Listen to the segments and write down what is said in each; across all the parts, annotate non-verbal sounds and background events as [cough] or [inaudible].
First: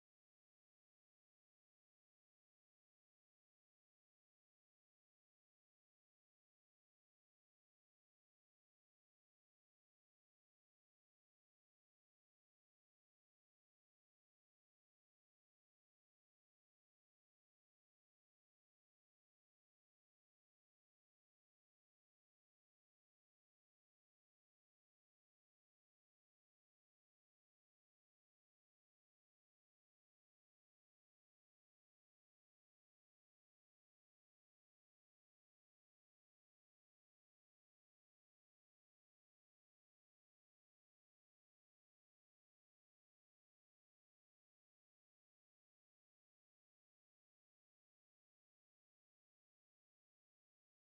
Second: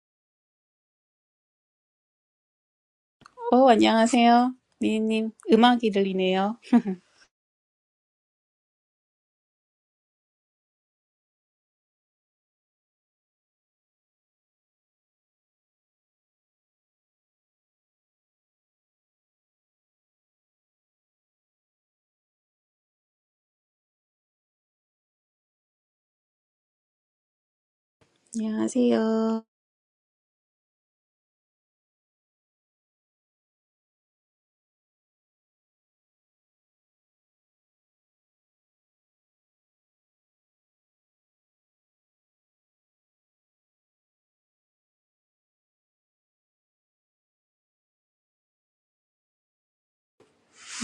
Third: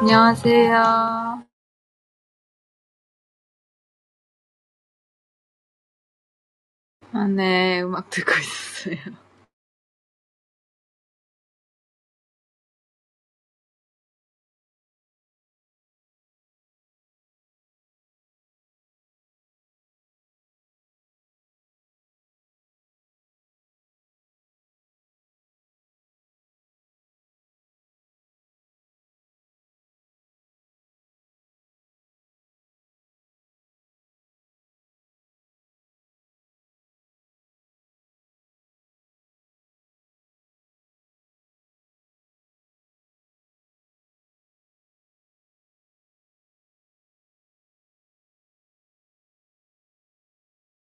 안녕하세요. 아, 어, 안녕하세요. 미니님, 음악이 들리네요. [laughs] 네, 음악 듣고 있었어요. 안녕하세요.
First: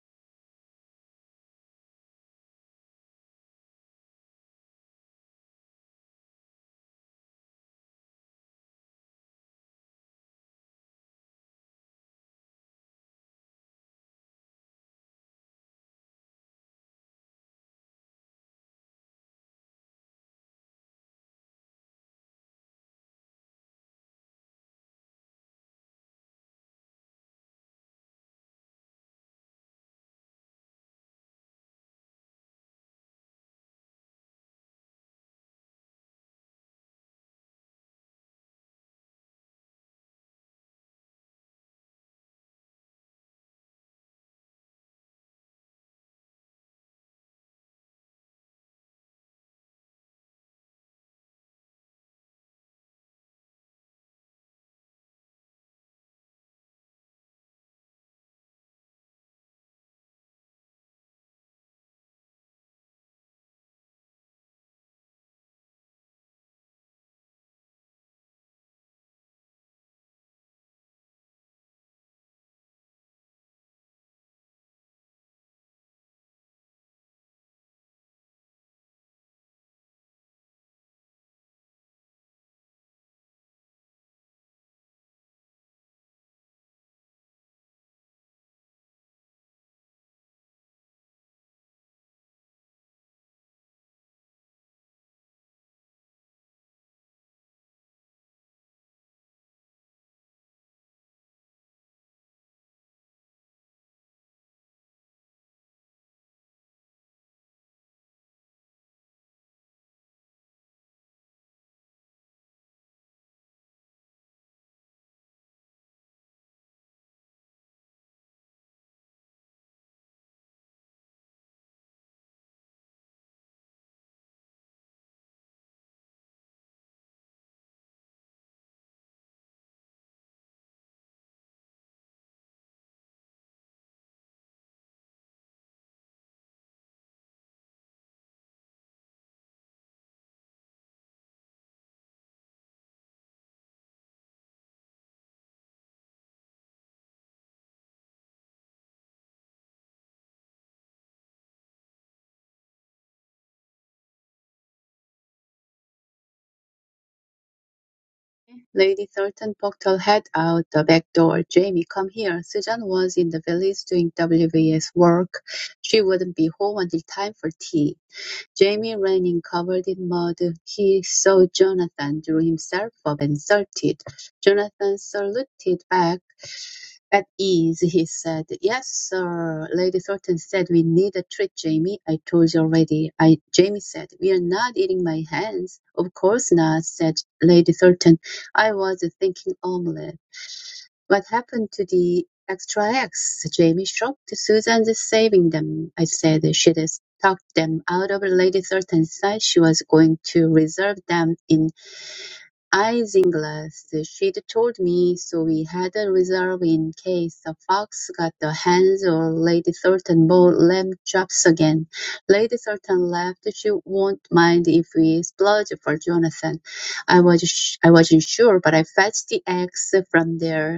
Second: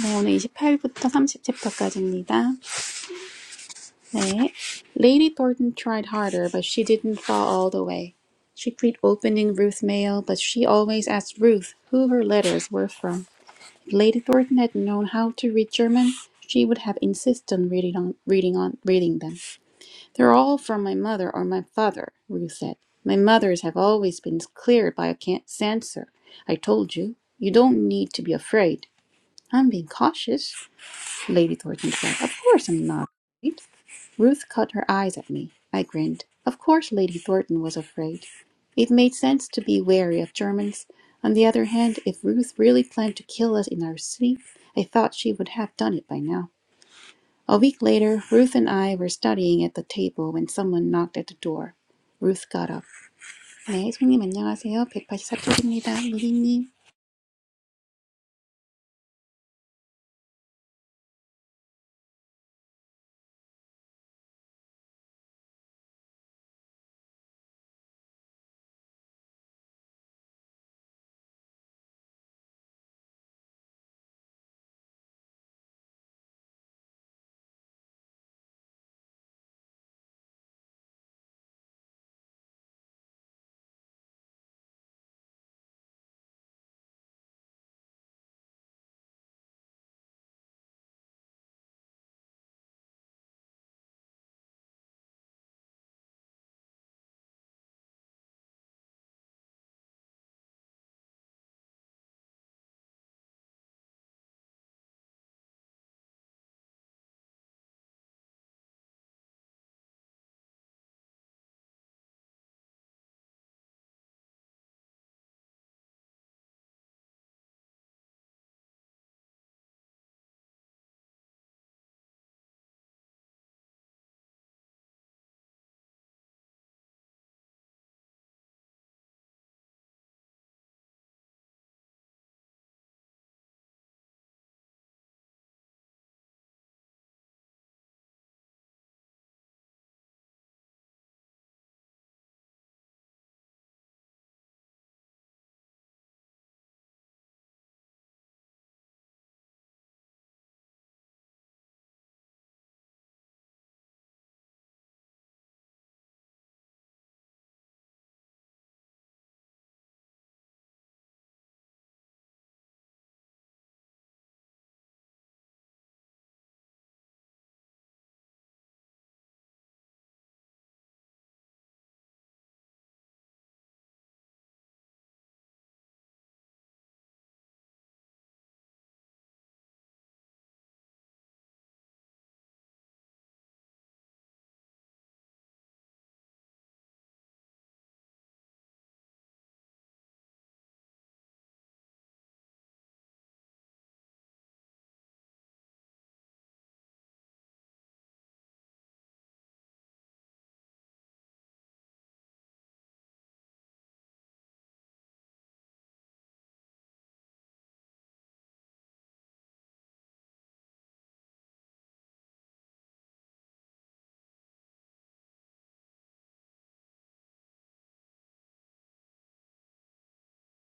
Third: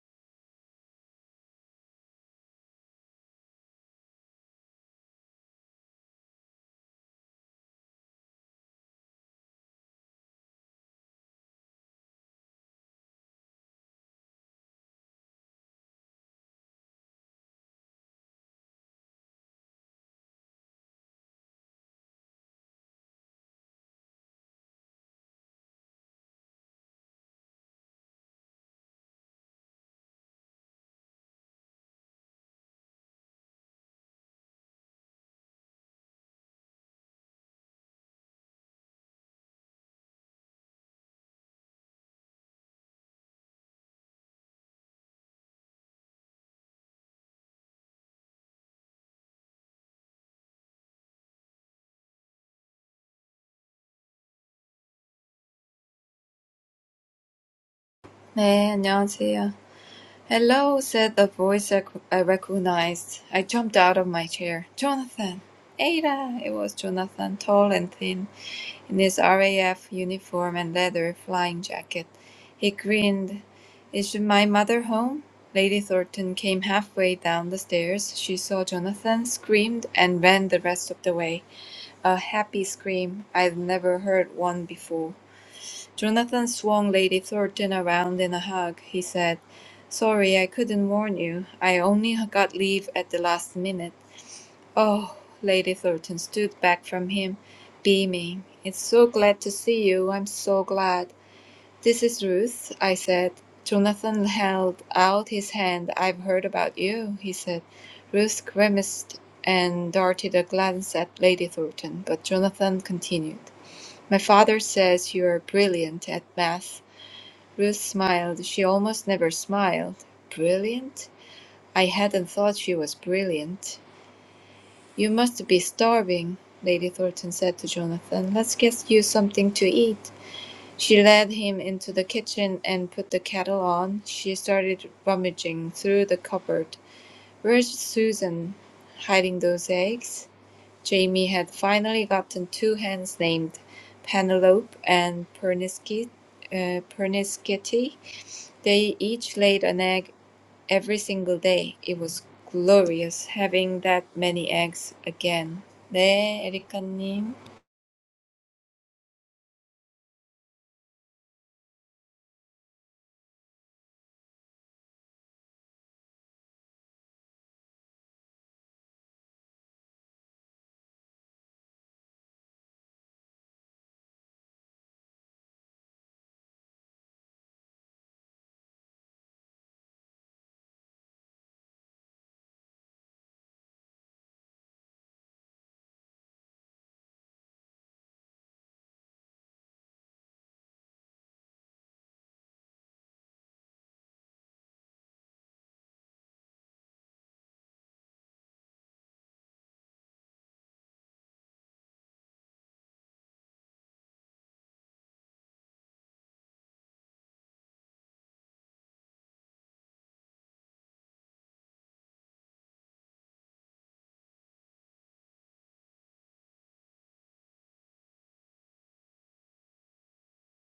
네, 오늘 28부터 30챕터까지입니다. 네. Lady Thornton tried harder, but she didn't fall all the way. She tried opening Ruth's mail, but she always asked Ruth who her letters were from. If Lady Thornton had known how to read German, she would have insisted on reading on reading on reading them. They're all from my mother or my father, Ruth said. My mothers have always been clear by a censor. I told you, you don't need to be afraid. I'm being cautious, Lady Thornton said. Of course I'm not afraid. Ruth caught her eyes at me. I grinned. Of course Lady Thornton was afraid. It made sense to be wary of Germans. On the other hand, if Ruth really planned to kill us in our sleep, I thought she would have done it by now. A week later, Ruth and I were studying at the table when someone knocked at the door. Ruth got up. 네, 손님 안녕하세요. 백팔십사 쪽입니다. 루디님. 네, 안녕하세요. "Hello," said a voice I recognized. I jumped out of my chair. "Jonathan! Ada!" It was Jonathan, tall and thin, in his RAF uniform and leather flying jacket. He grinned. "Is my mother home?" Lady Thornton came halfway down the stairs. She saw Jonathan, screamed, and ran the rest of the way. A happy scream. I'd never heard one before. Jonathan swung Lady Thornton around in a hug. He said, Sorry, I couldn't warn you. I only got leave at the last minute. Oh, Lady Thornton stood back from him, beaming. It's so glad to see you. I'm so glad. This is Ruth, I said. Jonathan held out his hand. I've heard about you, he said. Ruth grimaced and darted a glance at Lady Thornton, but Jonathan continued. My father says you are brilliant at math. Ruth smiled. She almost never smiled. Brilliant? I hadn't thought she was brilliant. You must be starving, Lady Thornton said to Jonathan. Let's get you something to eat. She led him into the kitchen and put the kettle on. She started rummaging through the cupboard. Where's Susan? Hiding those eggs? Jamie had finally gotten two hens named Penelope and Perniskit, uh, Perniskitty. They each laid an egg Every single day it was glorious having that many eggs again. 네, 에리카님. Lady Thornton poked her head out the back door. "Jamie, come here. Susan was in the village doing WVS work. She wouldn't be home until time for tea." Jamie ran in covered in mud. He saw Jonathan, drew himself up, and saluted. Jonathan saluted back. At ease, he said. Yes, sir. Lady Thornton said we need a treat, Jamie. I told you already. I Jamie said, We're not eating my hands. Of course not, said Lady Thornton. I was thinking omelette. What happened to the extra eggs? Jamie shrugged. Susan's saving them, I said. She'd talked them out of Lady Thornton's side. She was going to reserve them in Isinglass, she'd told me, so we had a reserve in case the Fox got the hens or Lady Thornton bought lamb chops again. Lady Thornton laughed. She won't mind if we splurge for Jonathan. I was sh- I wasn't sure, but I fetched the eggs from there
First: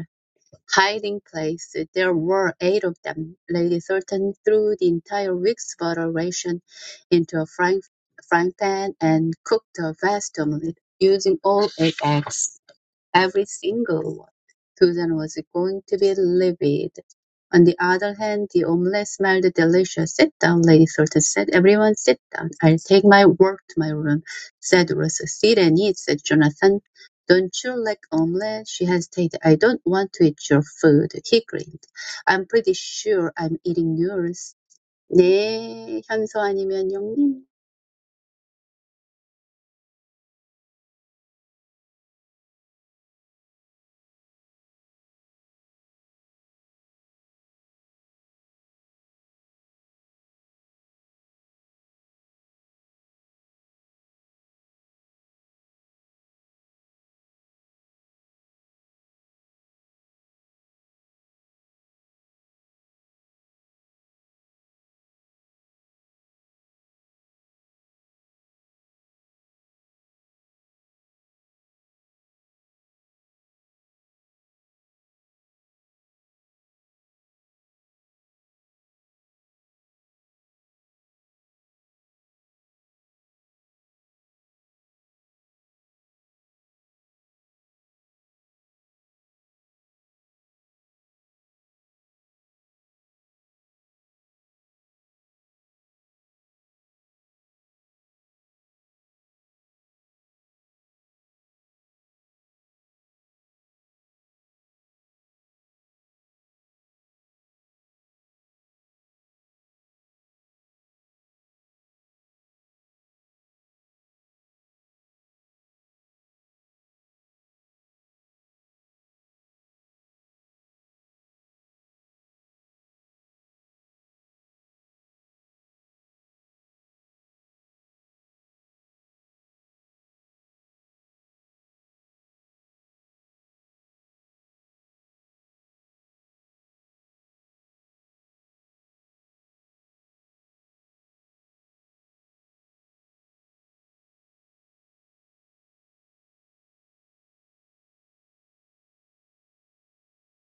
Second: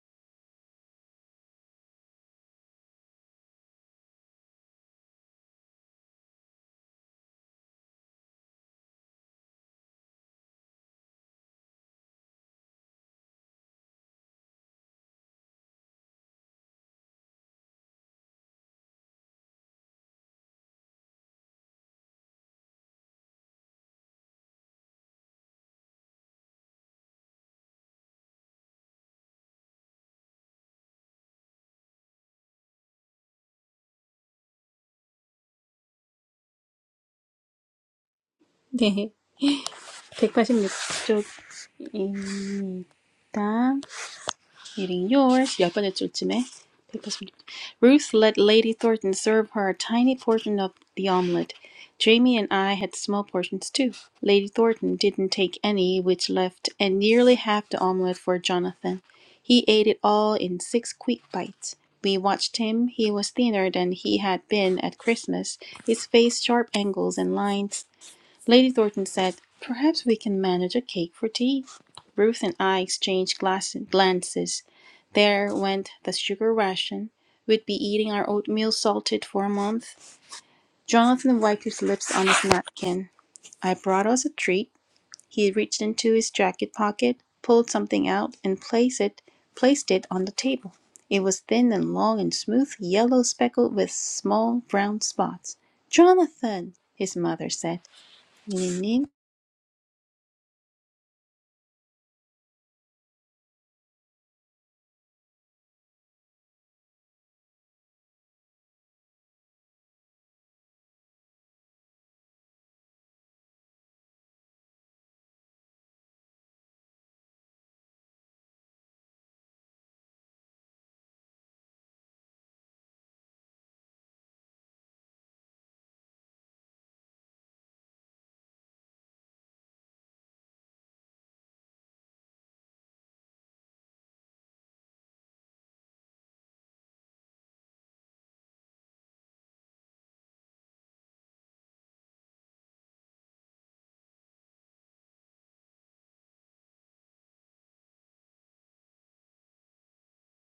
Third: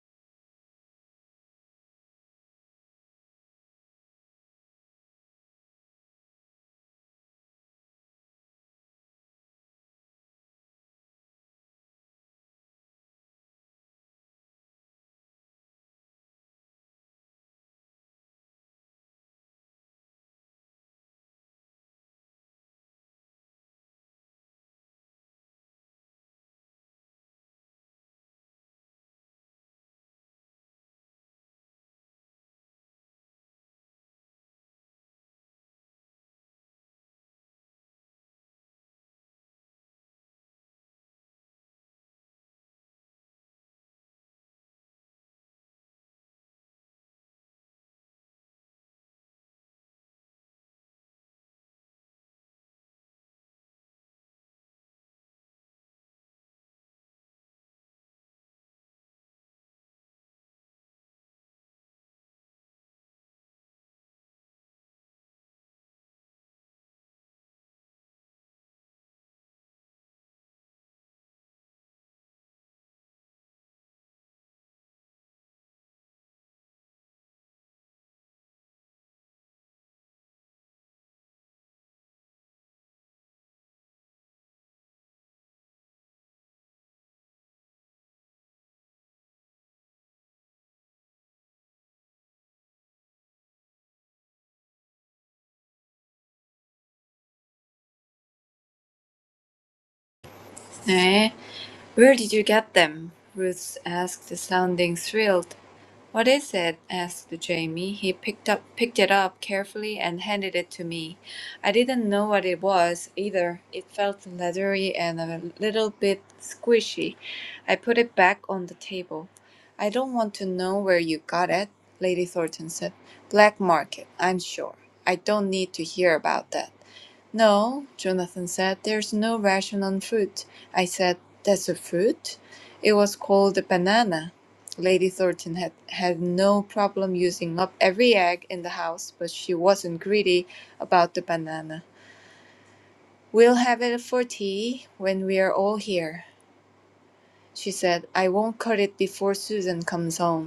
hiding place. There were eight of them. Lady Thornton threw the entire week's butter ration into a frying, frying pan and cooked a vast omelette, using all eight eggs every single one. Susan was going to be livid. On the other hand, the omelette smelled delicious. Sit down, Lady Thornton said. Everyone sit down. I'll take my work to my room, said Rosa. Sit and eat, said Jonathan. Don't you like omelette? She hesitated. I don't want to eat your food. He grinned. I'm pretty sure I'm eating yours. 네, 현서 아니면 영님. [laughs] 네, 백팔십육 쪽입니다. Eating yours. Yeah, but it's your time. Ruth let Lady Thornton serve her a tiny portion of the omelette. Jamie and I had small portions too. Lady Thornton didn't take any, which left and nearly half the omelette for Jonathan. He ate it all in six quick bites. We watched him. He was thinner than he had been at Christmas, his face sharp angles and lines Lady Thornton said, Perhaps we can manage a cake for tea. Ruth and I exchanged glass- glances. There went the sugar ration. We'd be eating our oatmeal salted for a month. Jonathan wiped his lips on his napkin. I brought us a treat. He reached into his jacket pocket, pulled something out, and placed it, placed it on the table. It was thin and long and smooth, yellow speckled with small brown spots. Jonathan, his mother said. Eh? Where did you get them? Ruth asked, sounding thrilled. What is it? asked Jamie. He picked up picked it up carefully and handed it to me. I didn't know what it was either. It felt leathery and a little bit squishy. I put it back on the table. I don't want to know where you got it, Lady Thornton said. Black market, I'm sure. I don't need to hear about that. No, Jonathan said, there's no ration on fruit. I said, that's a fruit? It was called a banana. Lady Thornton had had no problem using up every egg in the house, but she wasn't greedy about the banana. We'll have it for tea when we are all here, she said. I won't cut it before Susan comes home.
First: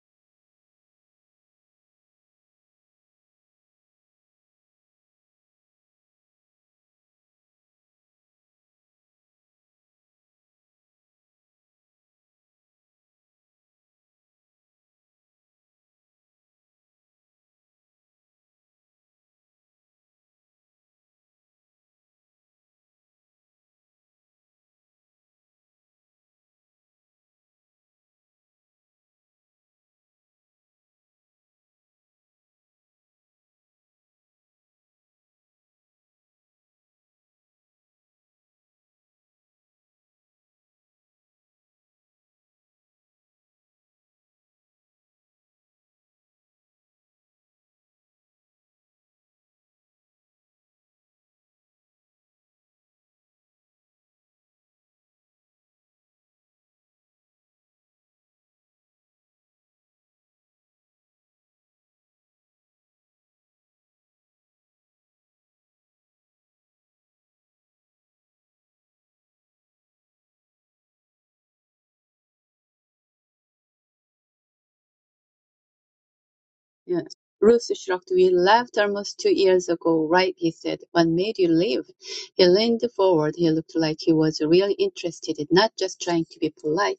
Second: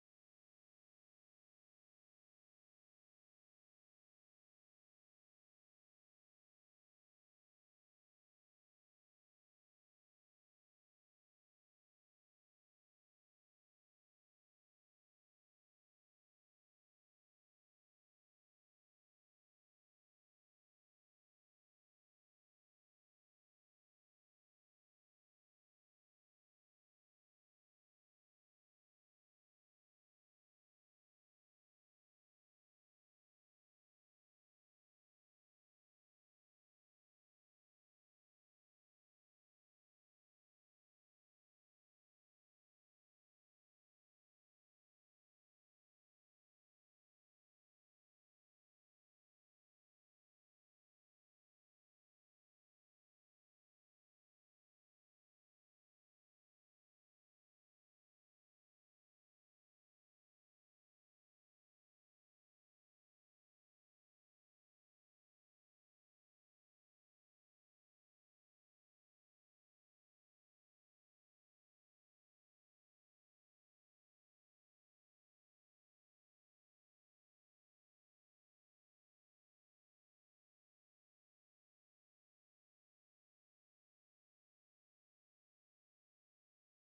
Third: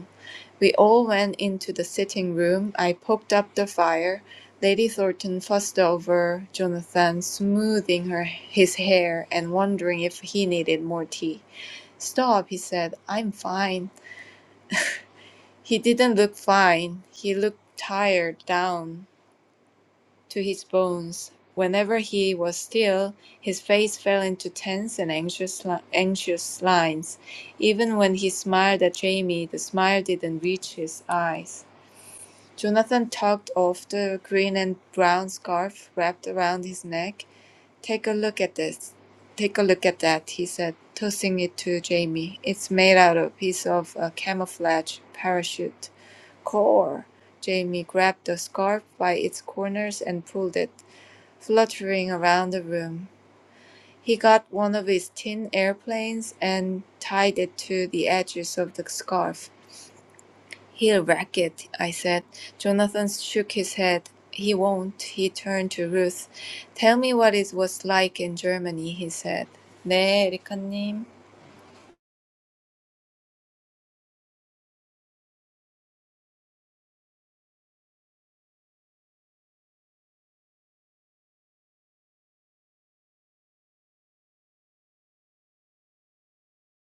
We all went into the sitting room. I poked up the fire. Lady Thornton fussed over Jonathan, smoothing her his hair and wondering if he needed more tea. Stop, he said. I'm fine. He didn't look fine. He looked tired down to his bones. Whenever he was still, his face fell into tense and anxious, li- anxious lines. Even when he smiled at Jamie, the smile didn't reach his eyes. Jonathan tugged off the green and brown scarf wrapped around his neck. Take a look at this. Take a look at that, he said, tossing it to Jamie. It's made out of a piece of a camouflage parachute. Core! Jamie grabbed the scarf by its corners and pulled it, fluttering around the room. He got one of his tin airplanes and tied it to the edges of the scarf. He'll wreck it, I said. Jonathan shook his head. He won't. He turned to Ruth. Tell me what it was like in Germany, he said. 네, 에리카님. Yes. Ruth shrugged. We left almost two years ago, right? He said. What made you leave? He leaned forward. He looked like he was really interested, not just trying to be polite.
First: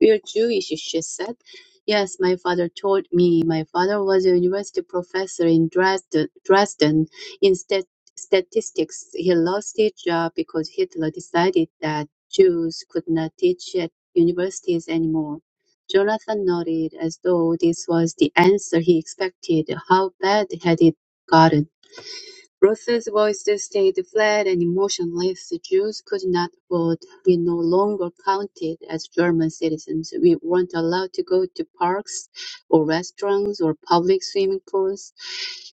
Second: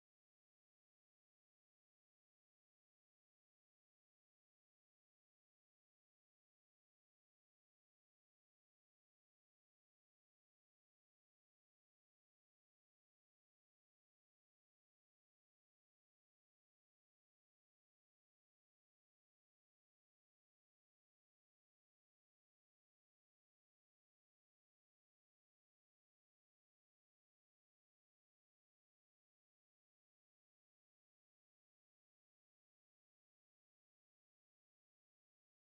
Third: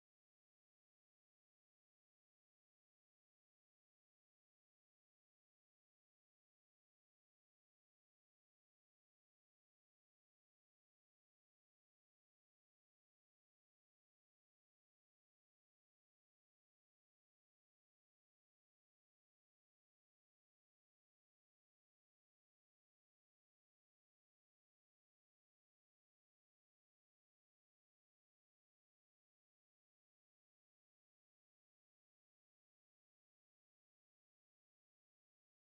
We're Jewish, she said. Yes, my father told me. My father was a university professor in Dresden, Dresden in stat- statistics. He lost his job because Hitler decided that Jews could not teach at universities anymore. Jonathan nodded, as though this was the answer he expected. How bad had it gotten? Roth's voice stayed flat and emotionless; Jews could not vote; we no longer counted as German citizens; we weren't allowed to go to parks or restaurants or public swimming pools;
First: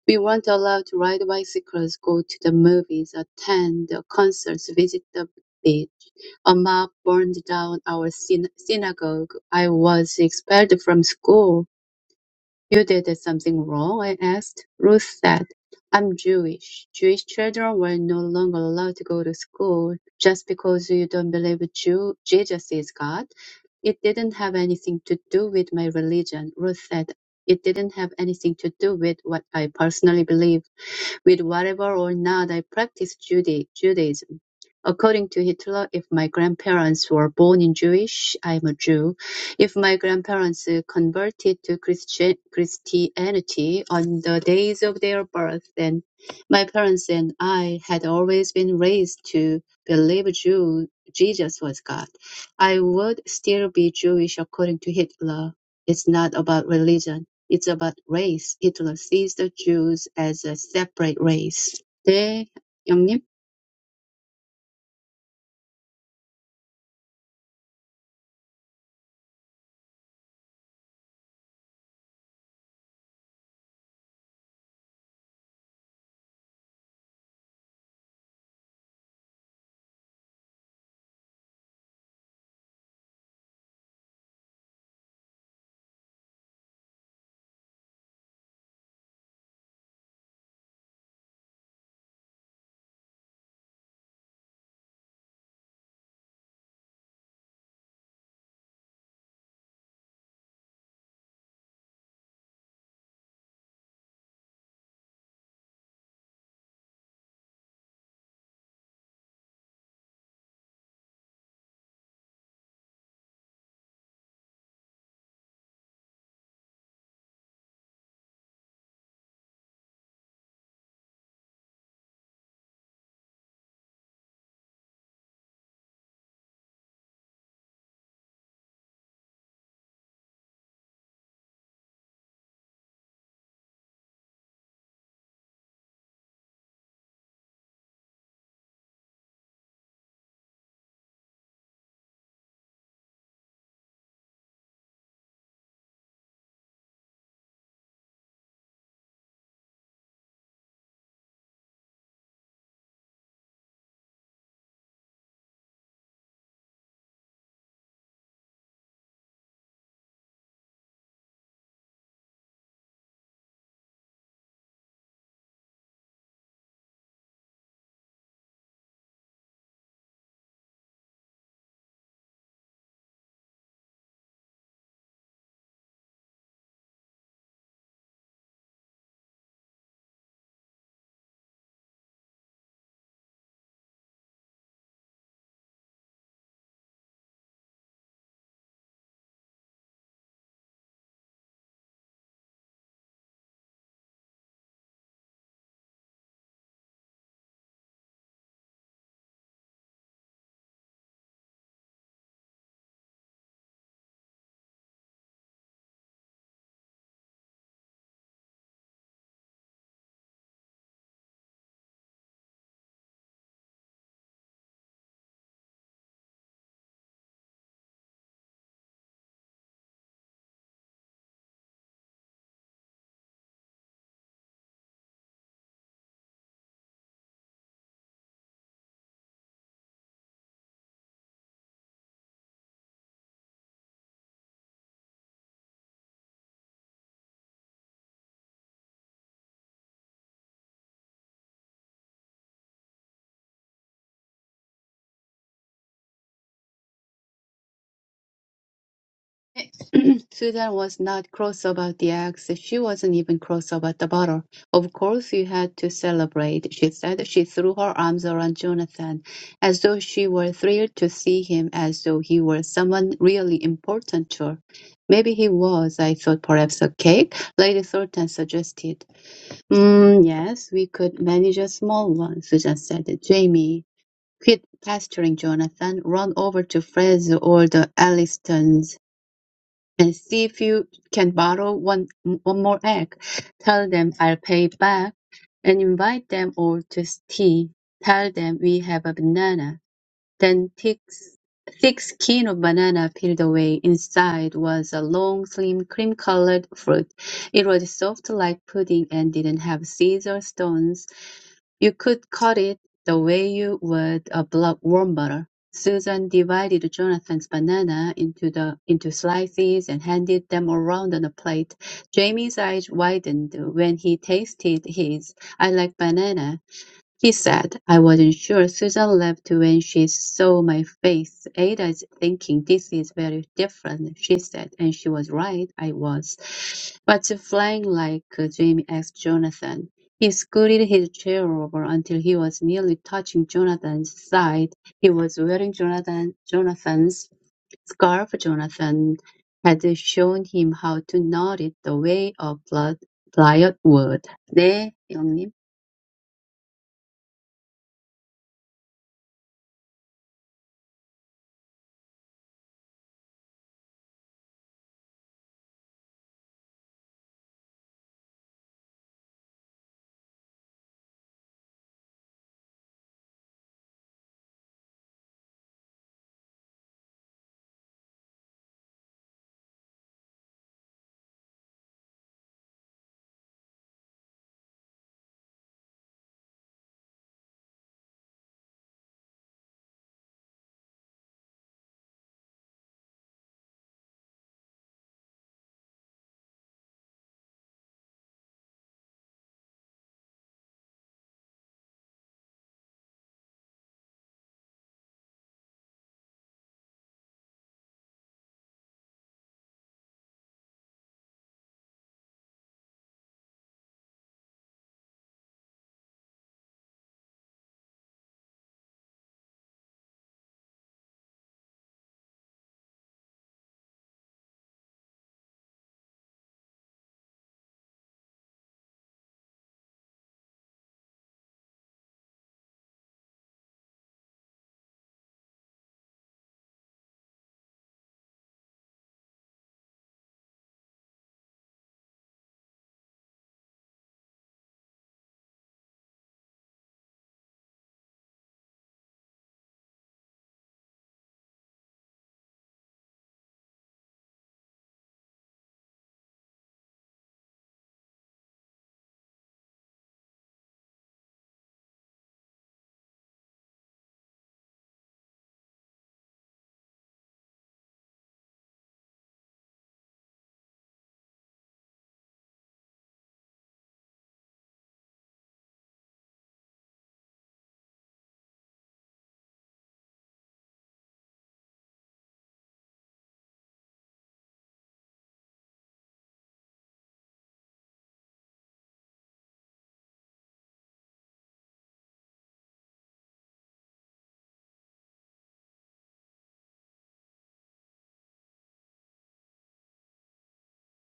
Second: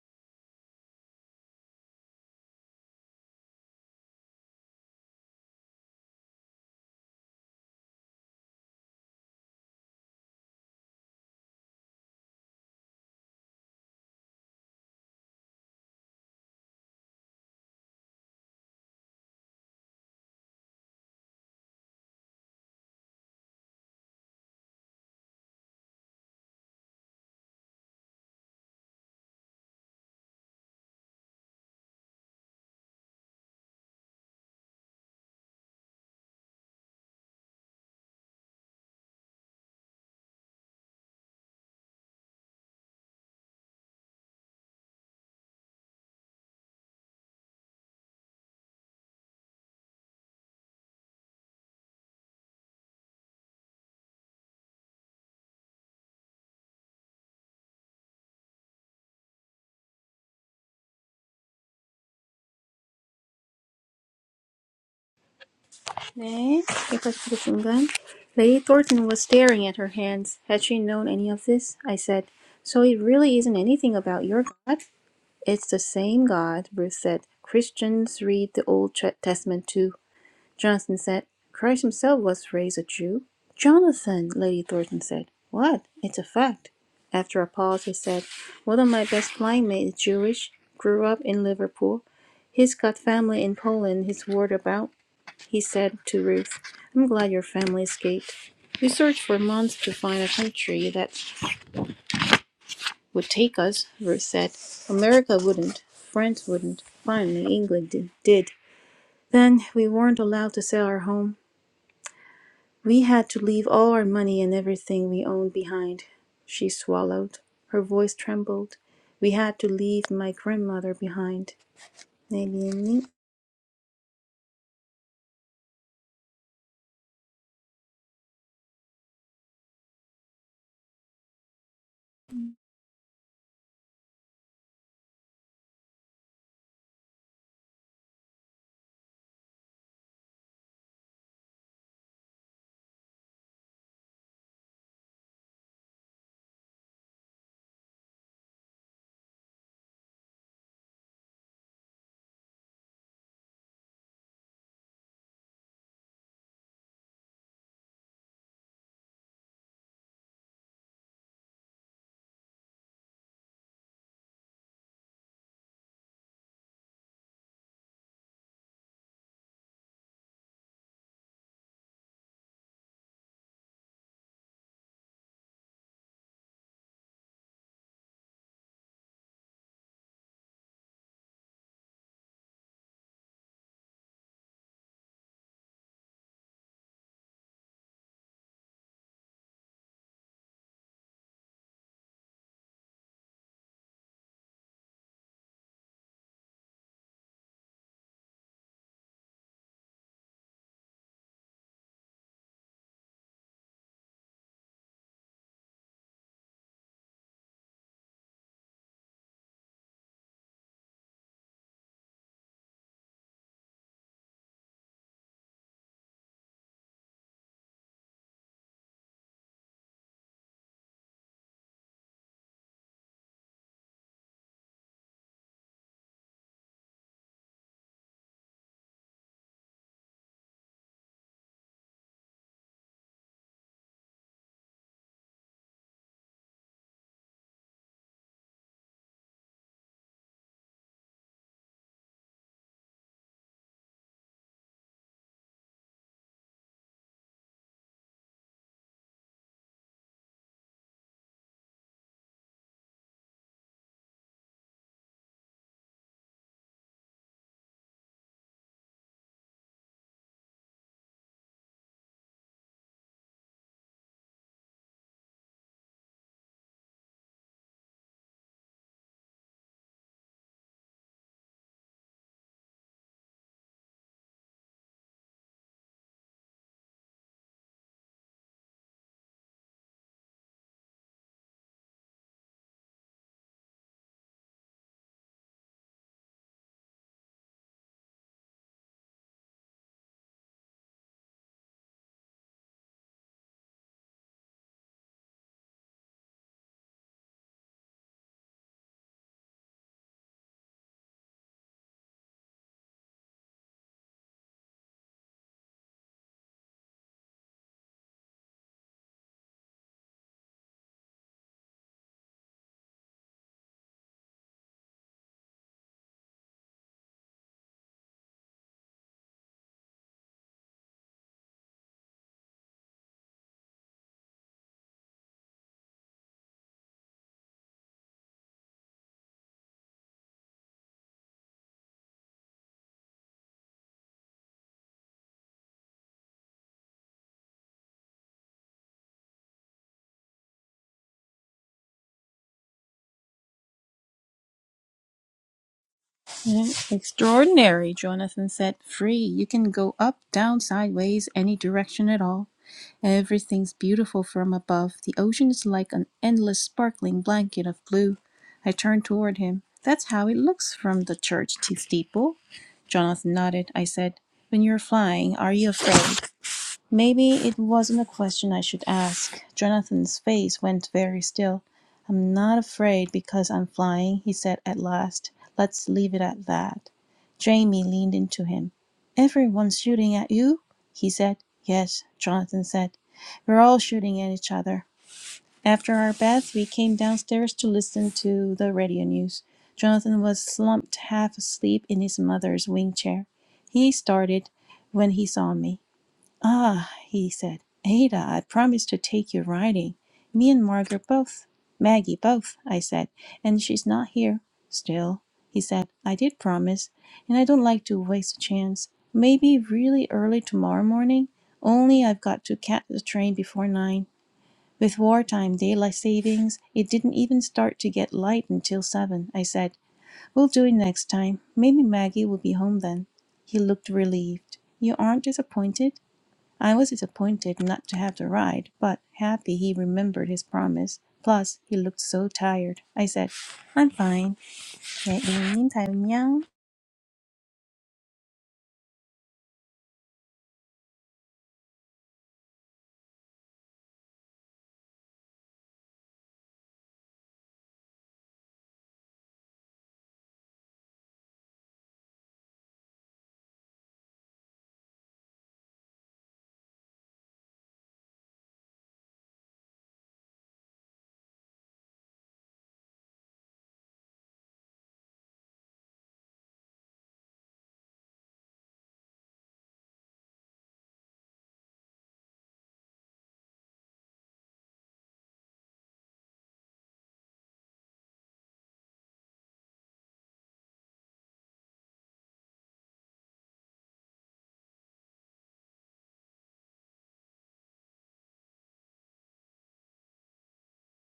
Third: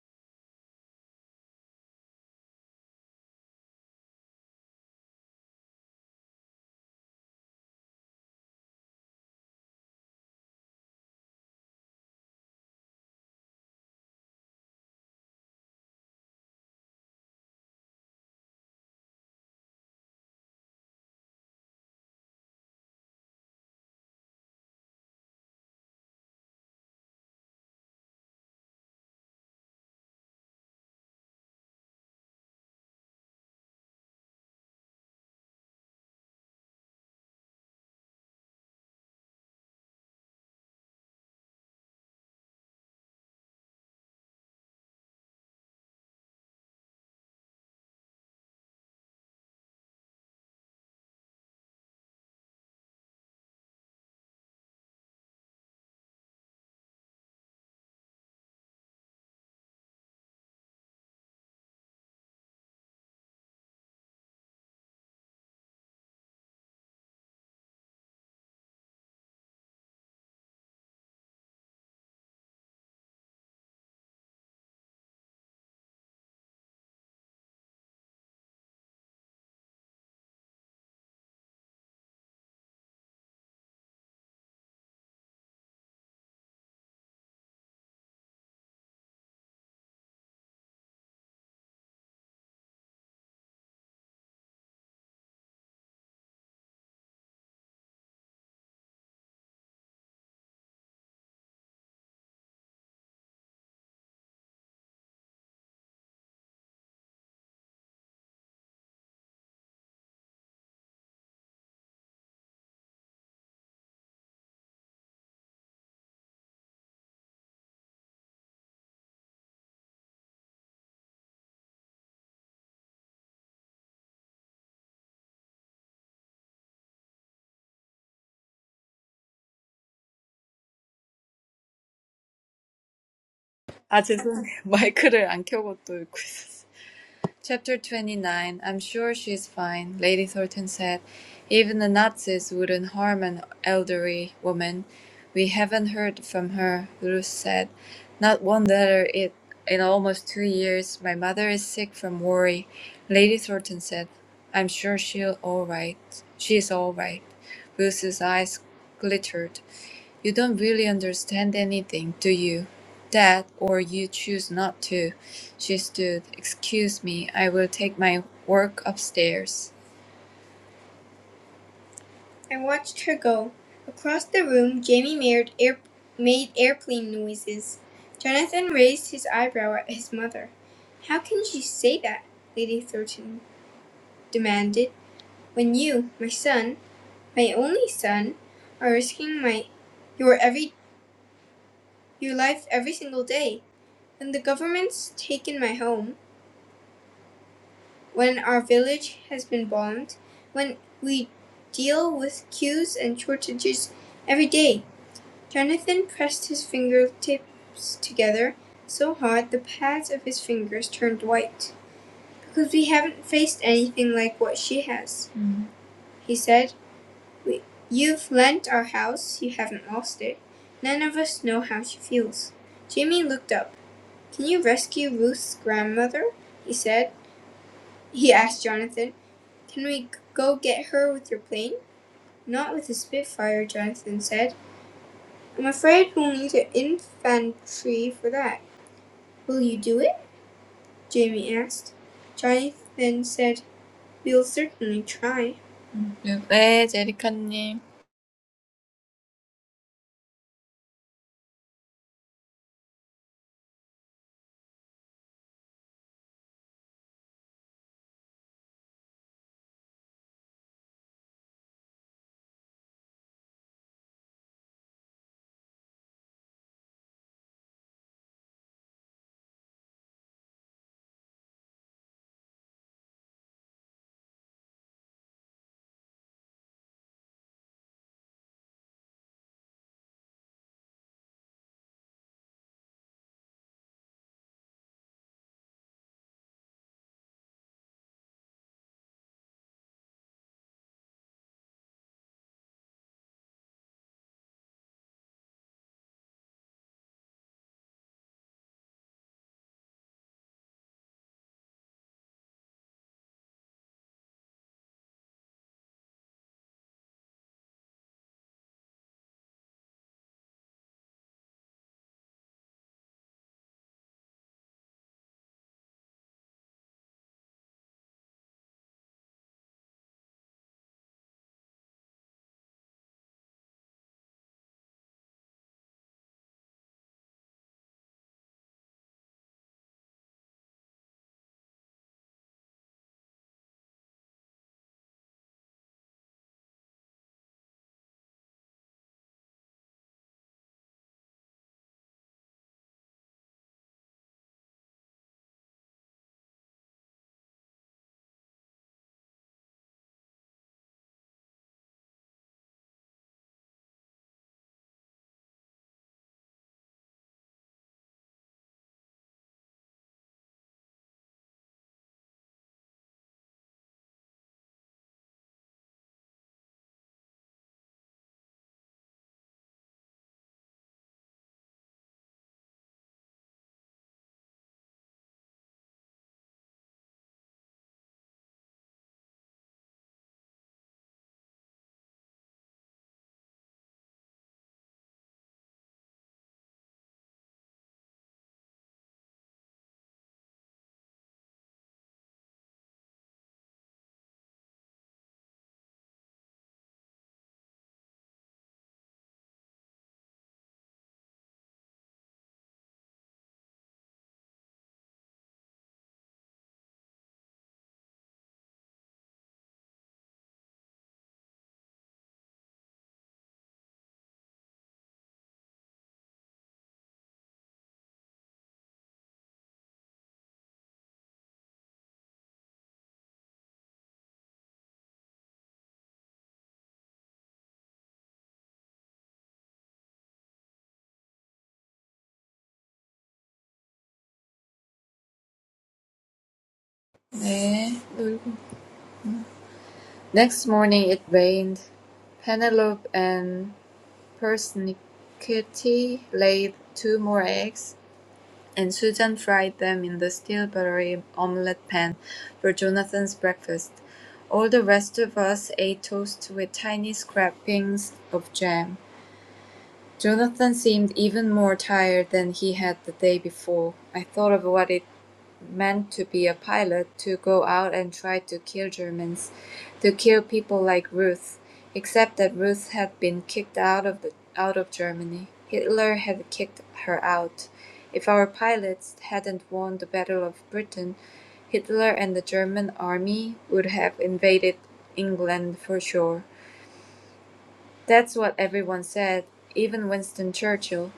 we weren't allowed to ride bicycles, go to the movies, attend concerts, visit the beach. A mob burned down our syn- synagogue. I was expelled from school. You did something wrong? I asked. Ruth said, I'm Jewish. Jewish children were no longer allowed to go to school. Just because you don't believe Jew- Jesus is God, it didn't have anything to do with my religion. Ruth said, It didn't have anything to do with what I personally believe with whatever or not I practiced Juda- Judaism. According to Hitler, if my grandparents were born in Jewish, I am a Jew. If my grandparents converted to Christi- Christianity on the days of their birth, then my parents and I had always been raised to believe Jew- Jesus was God. I would still be Jewish according to Hitler. It's not about religion it's about race. Hitler sees the Jews as a separate race. 네, 영님. 네, 여기까지 그 순간 Lady Thornton was staring at her hands. Had she known any of this? I said. So it really isn't anything about your God? It's the same God, Ruth said. Christians read the Old Testament too. Jonathan said. Christ himself was raised a Jew. Jonathan, Lady Thornton said. What? It's a fact. After a pause, he said, One of my best flying mates is Jewish, grew up in Liverpool. He's got family in Poland he's worried about he said to Ruth. I'm glad your family escaped. We searched for months to find a country that would take us, Ruth said. America wouldn't. France wouldn't. Finally, England did. Then we weren't allowed to sell our home. We had to leave all our money and everything we owned behind. She swallowed. Her voice trembled. We had to leave my grandmother behind. 아, 죄송해요. [laughs] 마이크를 안 켜고 또 읽고 있었어요. Chapter 29 "I'm sure she's fine," Lady Thornton said. "Even the Nazis wouldn't harm an elderly woman." "We haven't heard from her," Ruth said. "Not one letter it in almost two years. My mother is sick from worry," Lady Thornton said. "I'm sure she'll all right. She's all right." Ruth's eyes glittered. "You don't really understand anything, do you? That, or you choose not to. She stood. "Excuse me, I will take my work upstairs." I watched her go. Across the room, Jamie made, air- made airplane noises. Jonathan raised his eyebrow at his mother. How can she say that? Lady Thornton demanded. When you, my son, my only son, are risking my your every your life every single day. When the government's taken my home, when our village has been bombed, when we deal with queues and shortages every day. Jonathan pressed his fingertips together so hard the pads of his fingers turned white. Because we haven't faced anything like what she has, mm-hmm. he said. We, you've lent our house, you haven't lost it. None of us know how she feels. Jamie looked up. Can you rescue Ruth's grandmother? He said. He asked Jonathan. "Can we go get her with your plane?" "Not with a Spitfire," Jonathan said. "I'm afraid we'll need an infantry for that." "Will you do it?" Jamie asked. Jonathan said, "We'll certainly try." 네, 제리카님. [clears throat] Susan was not cross about the axe. She wasn't even cross about the bottle. Of course you had to celebrate, she said. She threw her arms around Jonathan, as though she were thrilled to see him, as though he were someone really important to her. Maybe he was, I thought perhaps a cake, Lady Thornton suggested. Mm, yes, we could manage a small one, Susan said. Jamie. Quit pestering Jonathan, run over to Fred's or the Elliston's and see if you can borrow one, one more egg. Tell them I'll pay back and invite them all to tea. Tell them we have a banana. Then thick, thick skin of banana peeled away. Inside was a long, slim, cream-colored fruit. It was soft like pudding and didn't have seeds or stones. You could cut it the way you would a block warm butter. Susan divided Jonathan's banana into the into slices and handed them around on a plate. Jamie's eyes widened when he tasted his. I like banana. He said, I wasn't sure. Susan left when she saw my face. Ada's thinking this is very different, she said, and she was right, I was. But flying like a dream asked Jonathan. He scooted his chair over until he was nearly touching Jonathan's side. He was wearing Jonathan Jonathan's scarf. Jonathan had shown him how to knot it the way a ply- plier would. 네, 영님. Extraordinary, Jonathan said. Free. You can go up, down, sideways, any direction at all. Everything's beautiful from above. The ocean is like an endless sparkling blanket of blue. I turned toward him. That's how it looks from the church steeple. Jonathan nodded. I said, When you're flying, are you afraid? Maybe it wasn't a question I should ask. Jonathan's face went very still. I'm not afraid because I'm flying, he said at last. Let's leave it at that. Jamie leaned into him. Everyone's shooting at you? he said. Yes, Jonathan said. We're all shooting at each other. After our bath, we came downstairs to listen to the radio news. Jonathan was slumped half asleep in his mother's wing chair. He started when he saw me. Ah, he said, Ada, I promised to take you riding. Me and Margaret both. Maggie both, I said, and she's not here. Still, he said, I did promise, and I don't like to waste a chance. Maybe really early tomorrow morning, only I've got to catch the train before nine. With wartime daylight savings, it didn't even start to get light until seven, I said. We'll do it next time. Maybe Maggie will be home then. He looked relieved. You aren't disappointed? I was disappointed not to have the ride, but happy he remembered his promise. Plus, he looked so tired. I said, I'm fine. 네, A님, 다음요. 네. Next morning it rained. Penelope and Pernickety laid two more eggs, and Susan fried them in the steel buttery omelette pan for Jonathan's breakfast. All the rest of us ate toast with tiny scrapings of jam. Jonathan seemed even more tired than he had the day before. I thought of what it meant to be a pilot to go out and try to kill Germans, to kill people like Ruth, except that Ruth had been kicked out of the out of Germany. Hitler had kicked her out. If our pilots hadn't won the Battle of Britain, Hitler and the German army would have invaded England for sure. That's what everyone said, even Winston Churchill.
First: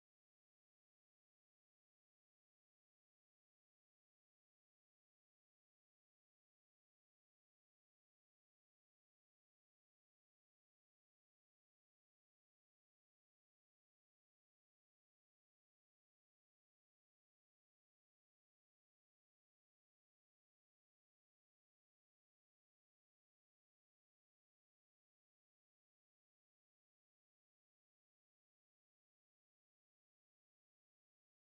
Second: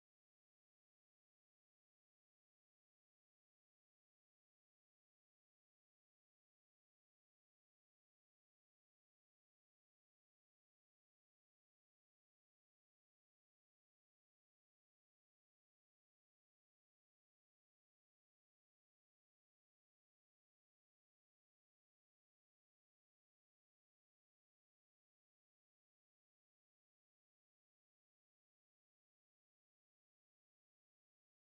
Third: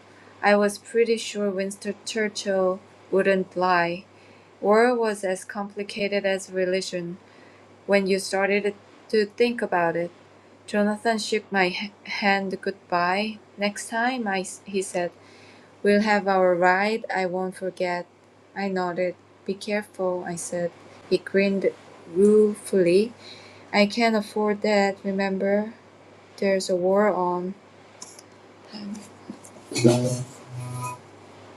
I was pretty sure Winston Churchill wouldn't lie. War was as complicated as religion when you started to think about it. Jonathan shook my h- hand goodbye. Next time, I, s- he said, we'll have our ride. I won't forget. I nodded. Be careful, I said. He grinned ruefully. I can't afford that, remember? There's a war on.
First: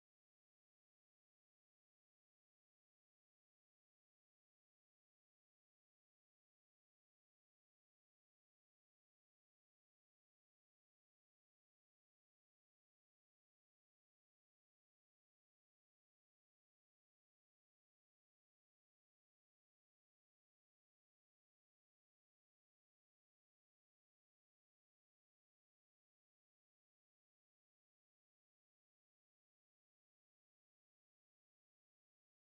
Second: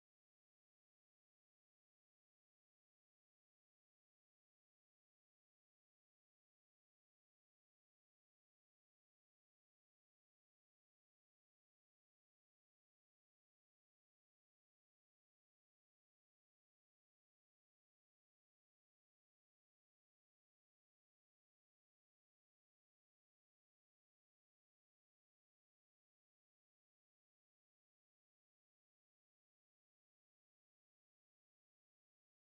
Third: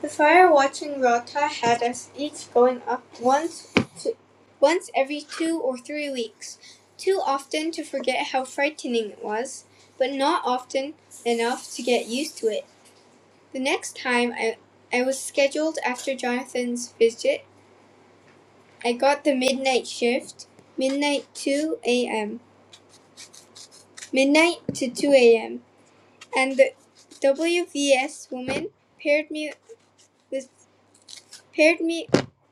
The fire watching rota had us each going up once to, once every two or three weeks, too often to forget how frightening it was, but not often enough to get used to it. The next time I, I was scheduled after Jonathan's visit, I got the midnight shift, midnight 2 a.m., midnight to 2 a.m., and the WVS woman paired me with Paired me,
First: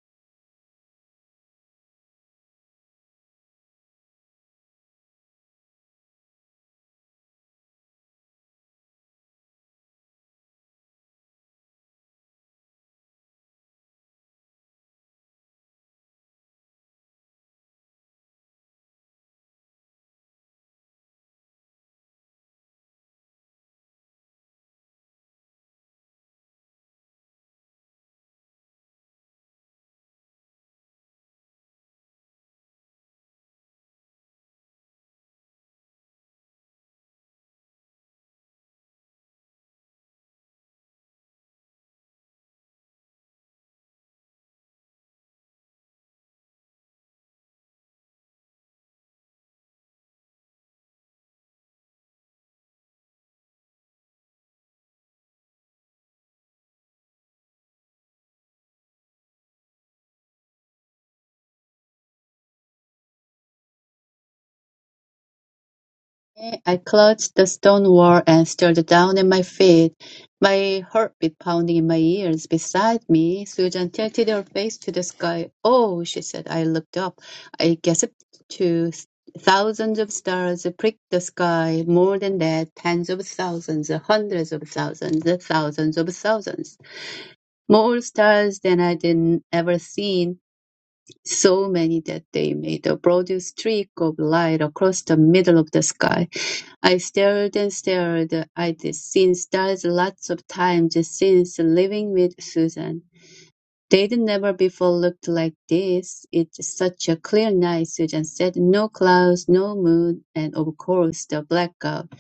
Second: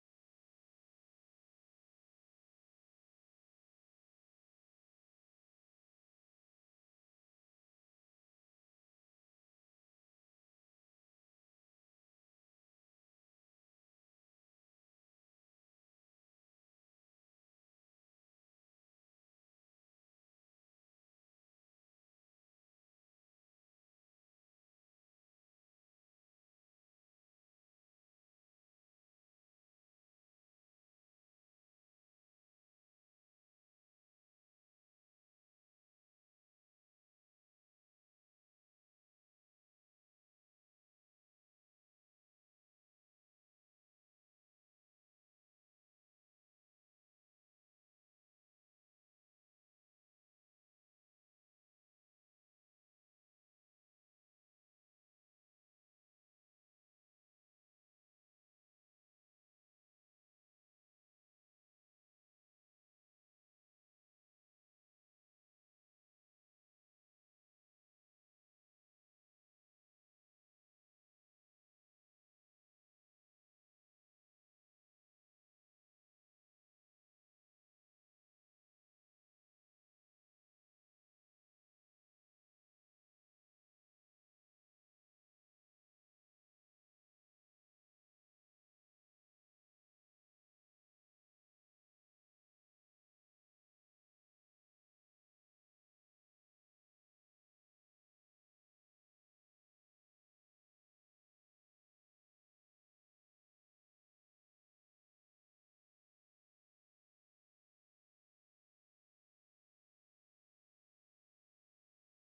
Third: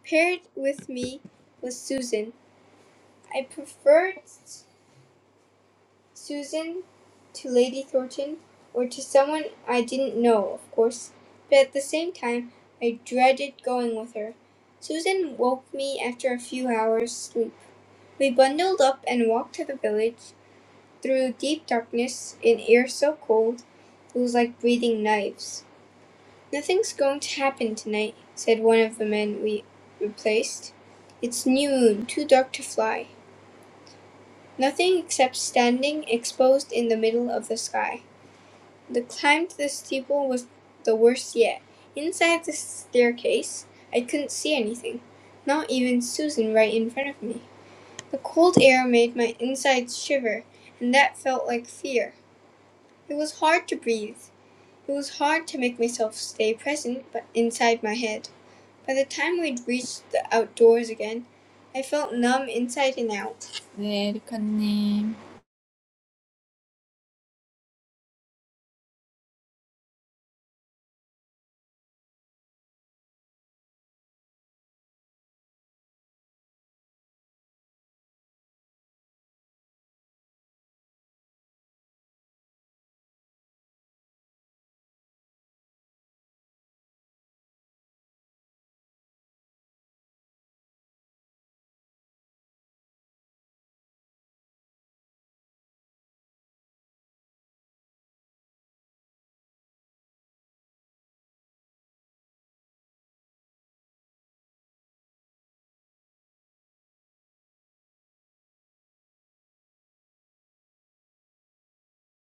paired with me was Susan. I preferred S- Susan to Lady Thornton, or to someone I didn't know, of course, but at the same time I dreaded going with her. Susan woke me after a few hours' sleep. We bundled up and walked to the village through deep darkness, in air so cold it was like breathing knives. "Nothing's going to happen tonight," said one of the men we replaced. "It's new moon, too dark to fly. Nothing except standing exposed in the middle of the sky." The climb to the steeple was the worst yet. Inside the staircase I couldn't see anything, not even Susan right in front of me. The cold air made my insides shiver, and that felt like fear. It was hard to breathe. It was hard to make myself stay present but inside my head. By the time we'd reached the outdoors again, I felt numb inside and out. 네, 에리카님. I clutched the stone wall and stared down at my feet, my heartbeat pounding in my ears. Beside me, Susan tilted her face to the sky. Oh, she said. I looked up. I gasped to thousands of stars pricked the sky. More than that, tens of thousands, hundreds of thousands, thousands of thousands. More stars than I'd ever seen. So many that they made a broad streak of light across the middle of the sky. I stared and stared at the scene stars lots of times since living with Susan. They'd never before looked like this. It's such a clear night, Susan said. No clouds, no moon, and of course the blackout.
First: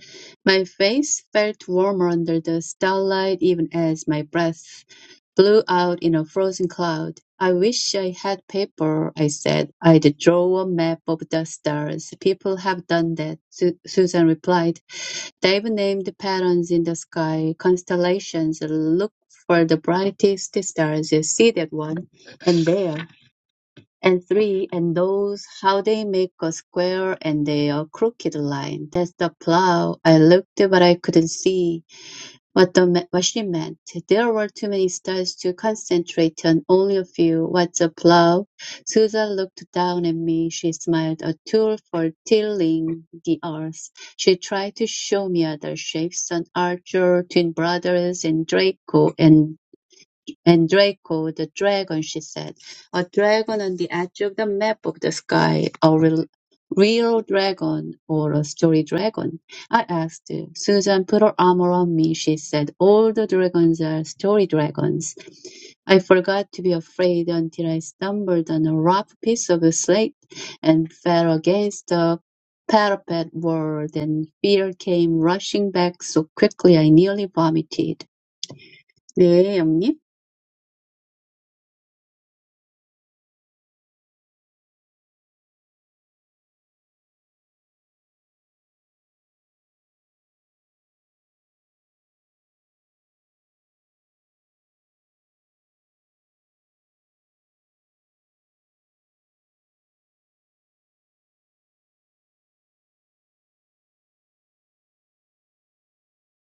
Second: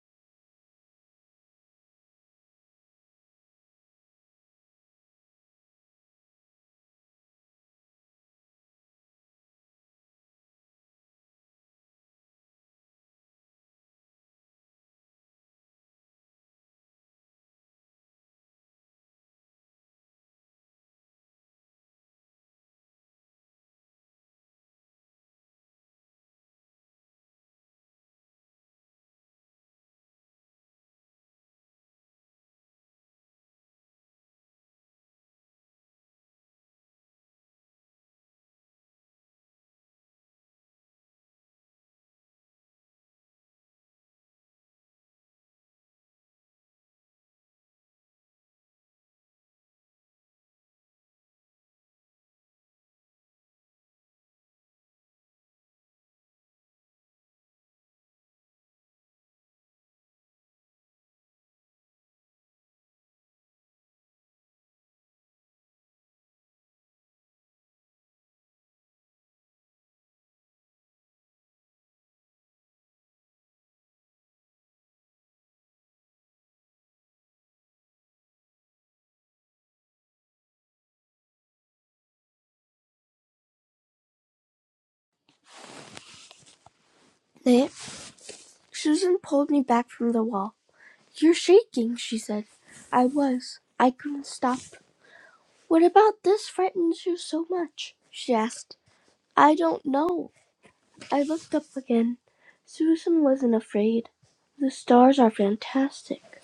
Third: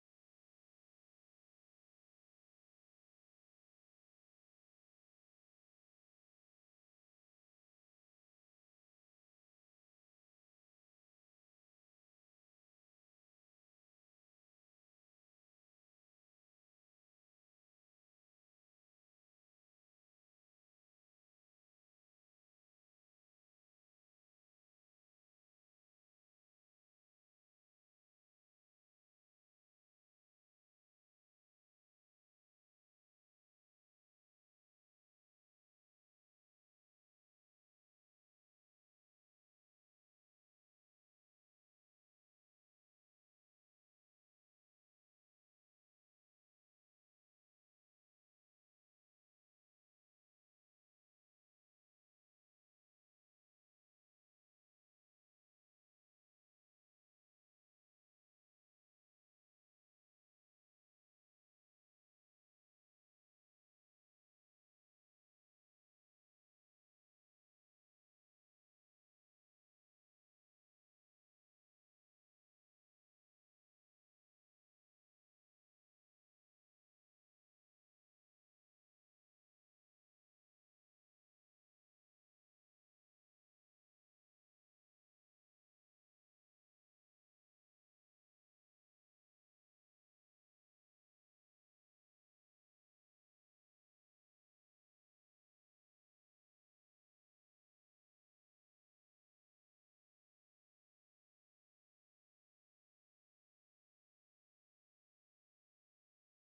My face felt warmer under the starlight even as my breath blew out in a frozen cloud. I wish I had paper, I said. I'd draw a map of the stars. People have done that, Su- Susan replied. They've named patterns in the sky, constellations, look for the brightest stars, see that one, and there, and three, and those, how they make a square and they a crooked line. That's the plow. I looked, but I couldn't see. What the what she meant. There were too many stars to concentrate on only a few. What's a plow? Susan looked down at me. She smiled. A tool for tilling the earth. She tried to show me other shapes, an archer, twin brothers, and Draco, and and Draco, the dragon, she said, a dragon on the edge of the map of the sky, a real, real dragon or a story dragon. I asked. Susan put her arm around me. She said, all the dragons are story dragons. I forgot to be afraid until I stumbled on a rough piece of slate and fell against the parapet wall. Then fear came rushing back so quickly I nearly vomited. 네, 영님. 네. Susan pulled me back from the wall. You're shaking, she said. I was. I couldn't stop. What about this frightens you so much? she asked. I don't know. I looked up again. Susan wasn't afraid. The stars are fantastic.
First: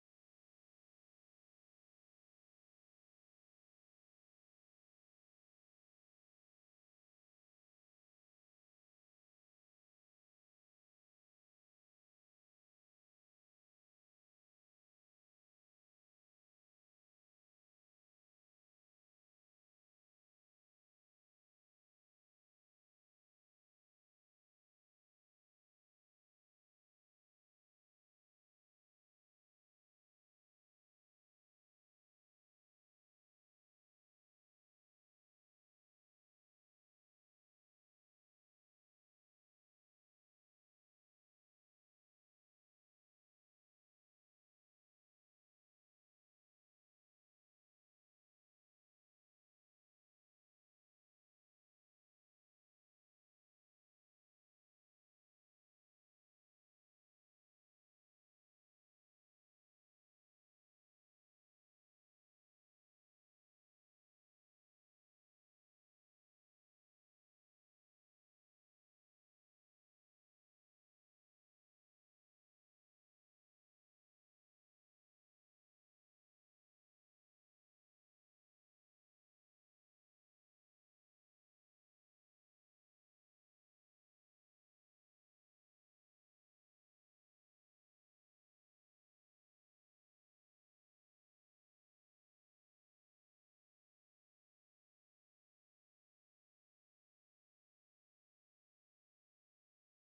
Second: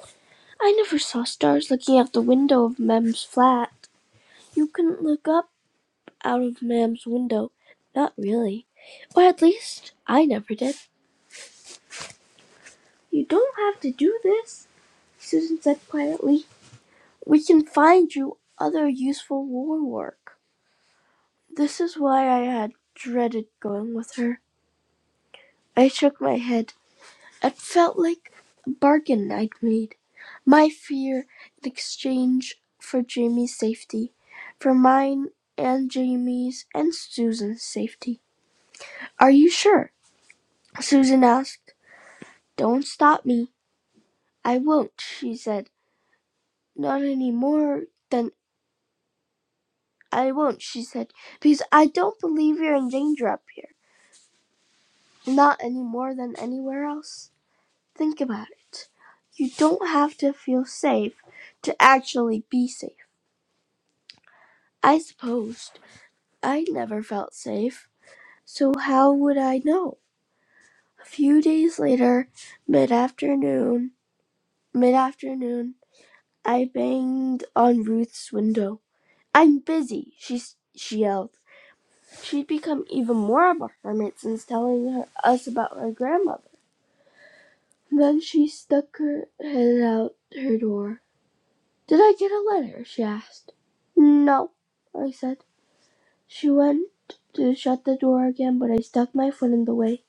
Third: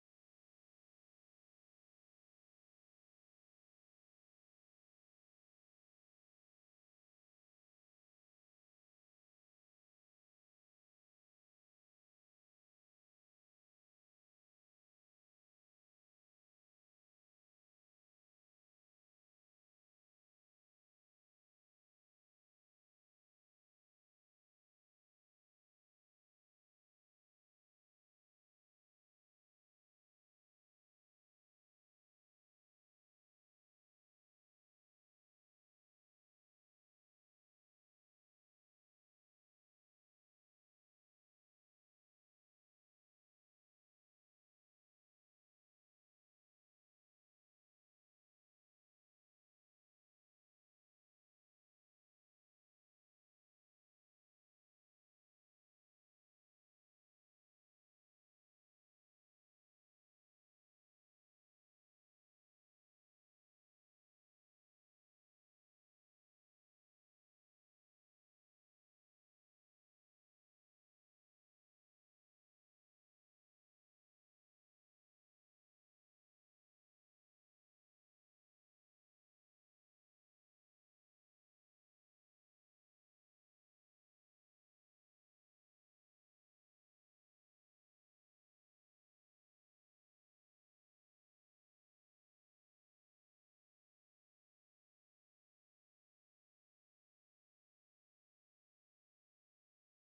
I never saw stars looking out the window of Mem's flat. You couldn't look up out of Mam's window. Not really. Or at least, I never did. You don't have to do this, Susan said quietly. We can find you other useful war work. This is why I had dreaded going with her. I shook my head. It felt like a bargain I'd made. My fear in exchange for Jamie's safety. For mine and Jamie's and Susan's safety. Are you sure? Susan asked. Don't stop me. I won't, she said. Not any more than I won't, she said, because I don't believe you're in danger up here. Not any more than anywhere else. Think about it. You don't have to feel safe to actually be safe. I supposed I never felt safe, so how would I know? A few days later, mid afternoon, mid afternoon, I banged on Ruth's window. I'm busy, she, she yelled. She'd become even more of a hermit since telling her, us about her grandmother. Then she stuck her head out her door. Did I get a letter? she asked. No, I said. She went to shut the door again, but I stuck my foot in the way.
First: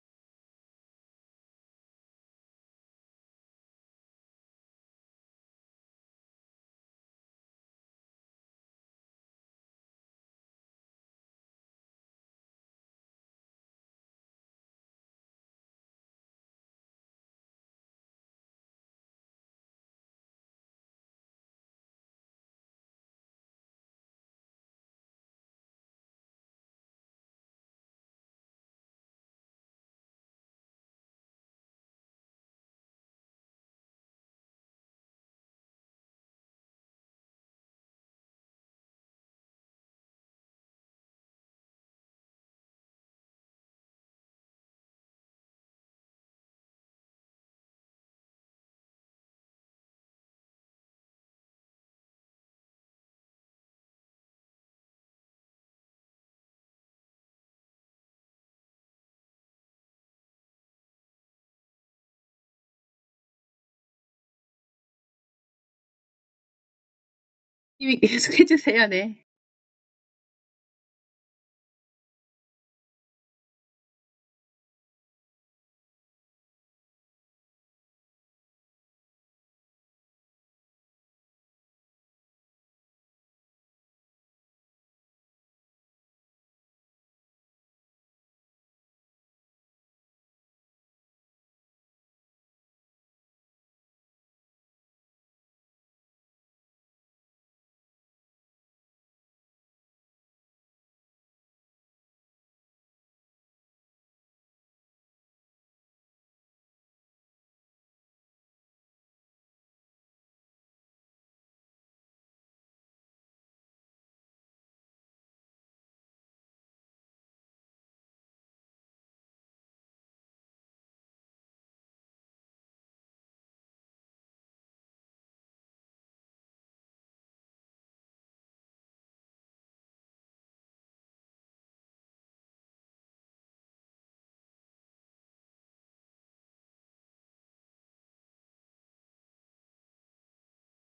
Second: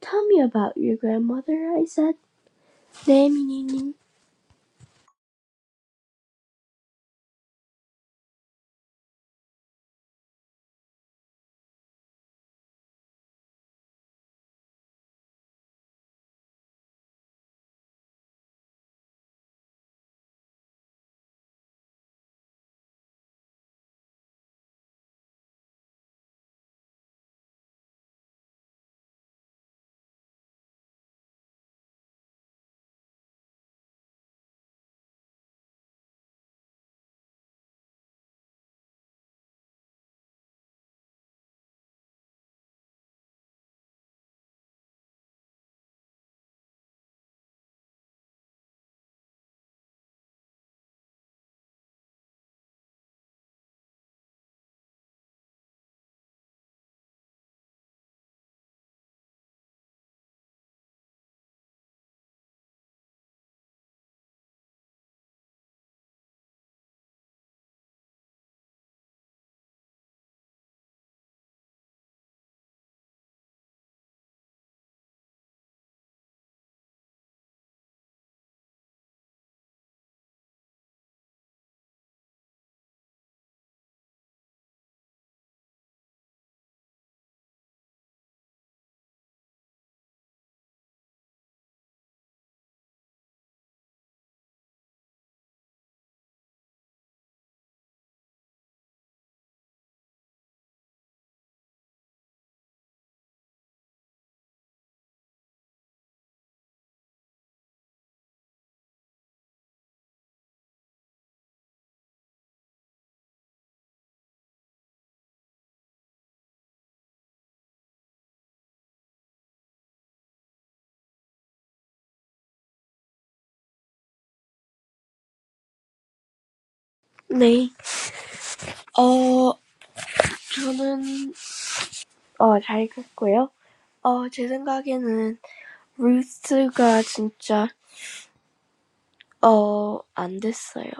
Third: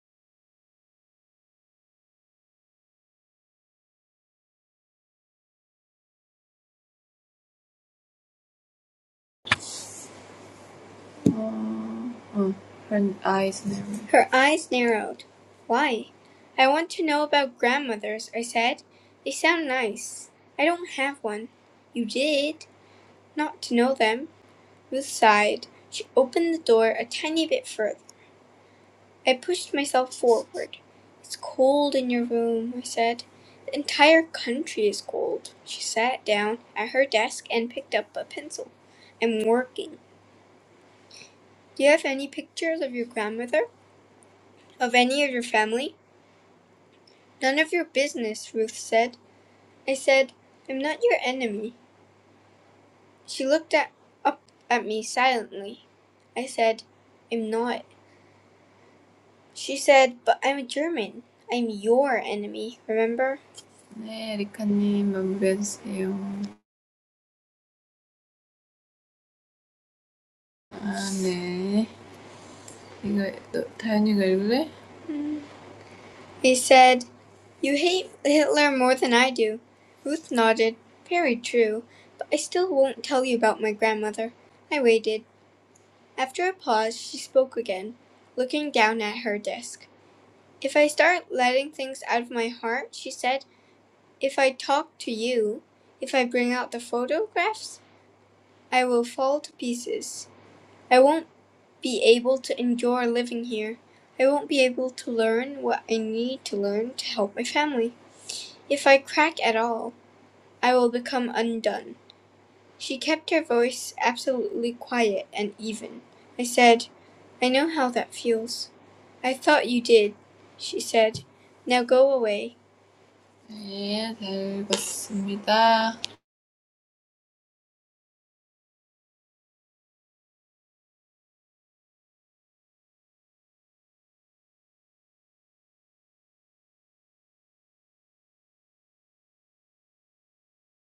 Tell me about your grandmother, I said. 네, 미니님. 어, 어, her eyes narrowed. Her eyes narrowed. Why? I want to know about grandmothers, I said. They sound nice. I don't have one. You did? Not to know them. Ruth sighed. She opened the door a tiny bit further. I pushed myself forward. It's cold in your room, I said. The entire country is cold. She sat down at her desk and picked up a pencil. I'm working. Do you have any pictures of your grandmother? Of any of your family? None of your business, Ruth said. I said, I'm not your enemy. She looked at, up at me silently. I said, I'm not. She said, but I'm a German. I'm your enemy, remember? 네, 리카님 넘겨주세요. [laughs] 계속해 주세요. 네. 아, 네. 이거 너, 다현이가 읽을래? He said, You hate Hitler more than I do. Ruth nodded. Very true. But I still won't tell you about my grandmother. I waited. After a pause, she spoke again, looking down at her desk. If I start letting things out of my heart, she said, if I talk to you, if I bring out the photographs, I will fall to pieces. I won't be able to enjoy living here. I won't be able to learn what I need to learn to help my family. If I crack at all, I will become undone. She kept her voice absolutely quiet and even. I said, I know how that feels. I thought you did, she said. Now go away. 네, 잘 읽었습니다. 네. 어, 저는, 어, 잘 읽었고요. 어, 제 생각에는 루스가 진짜 어 안 됐어요.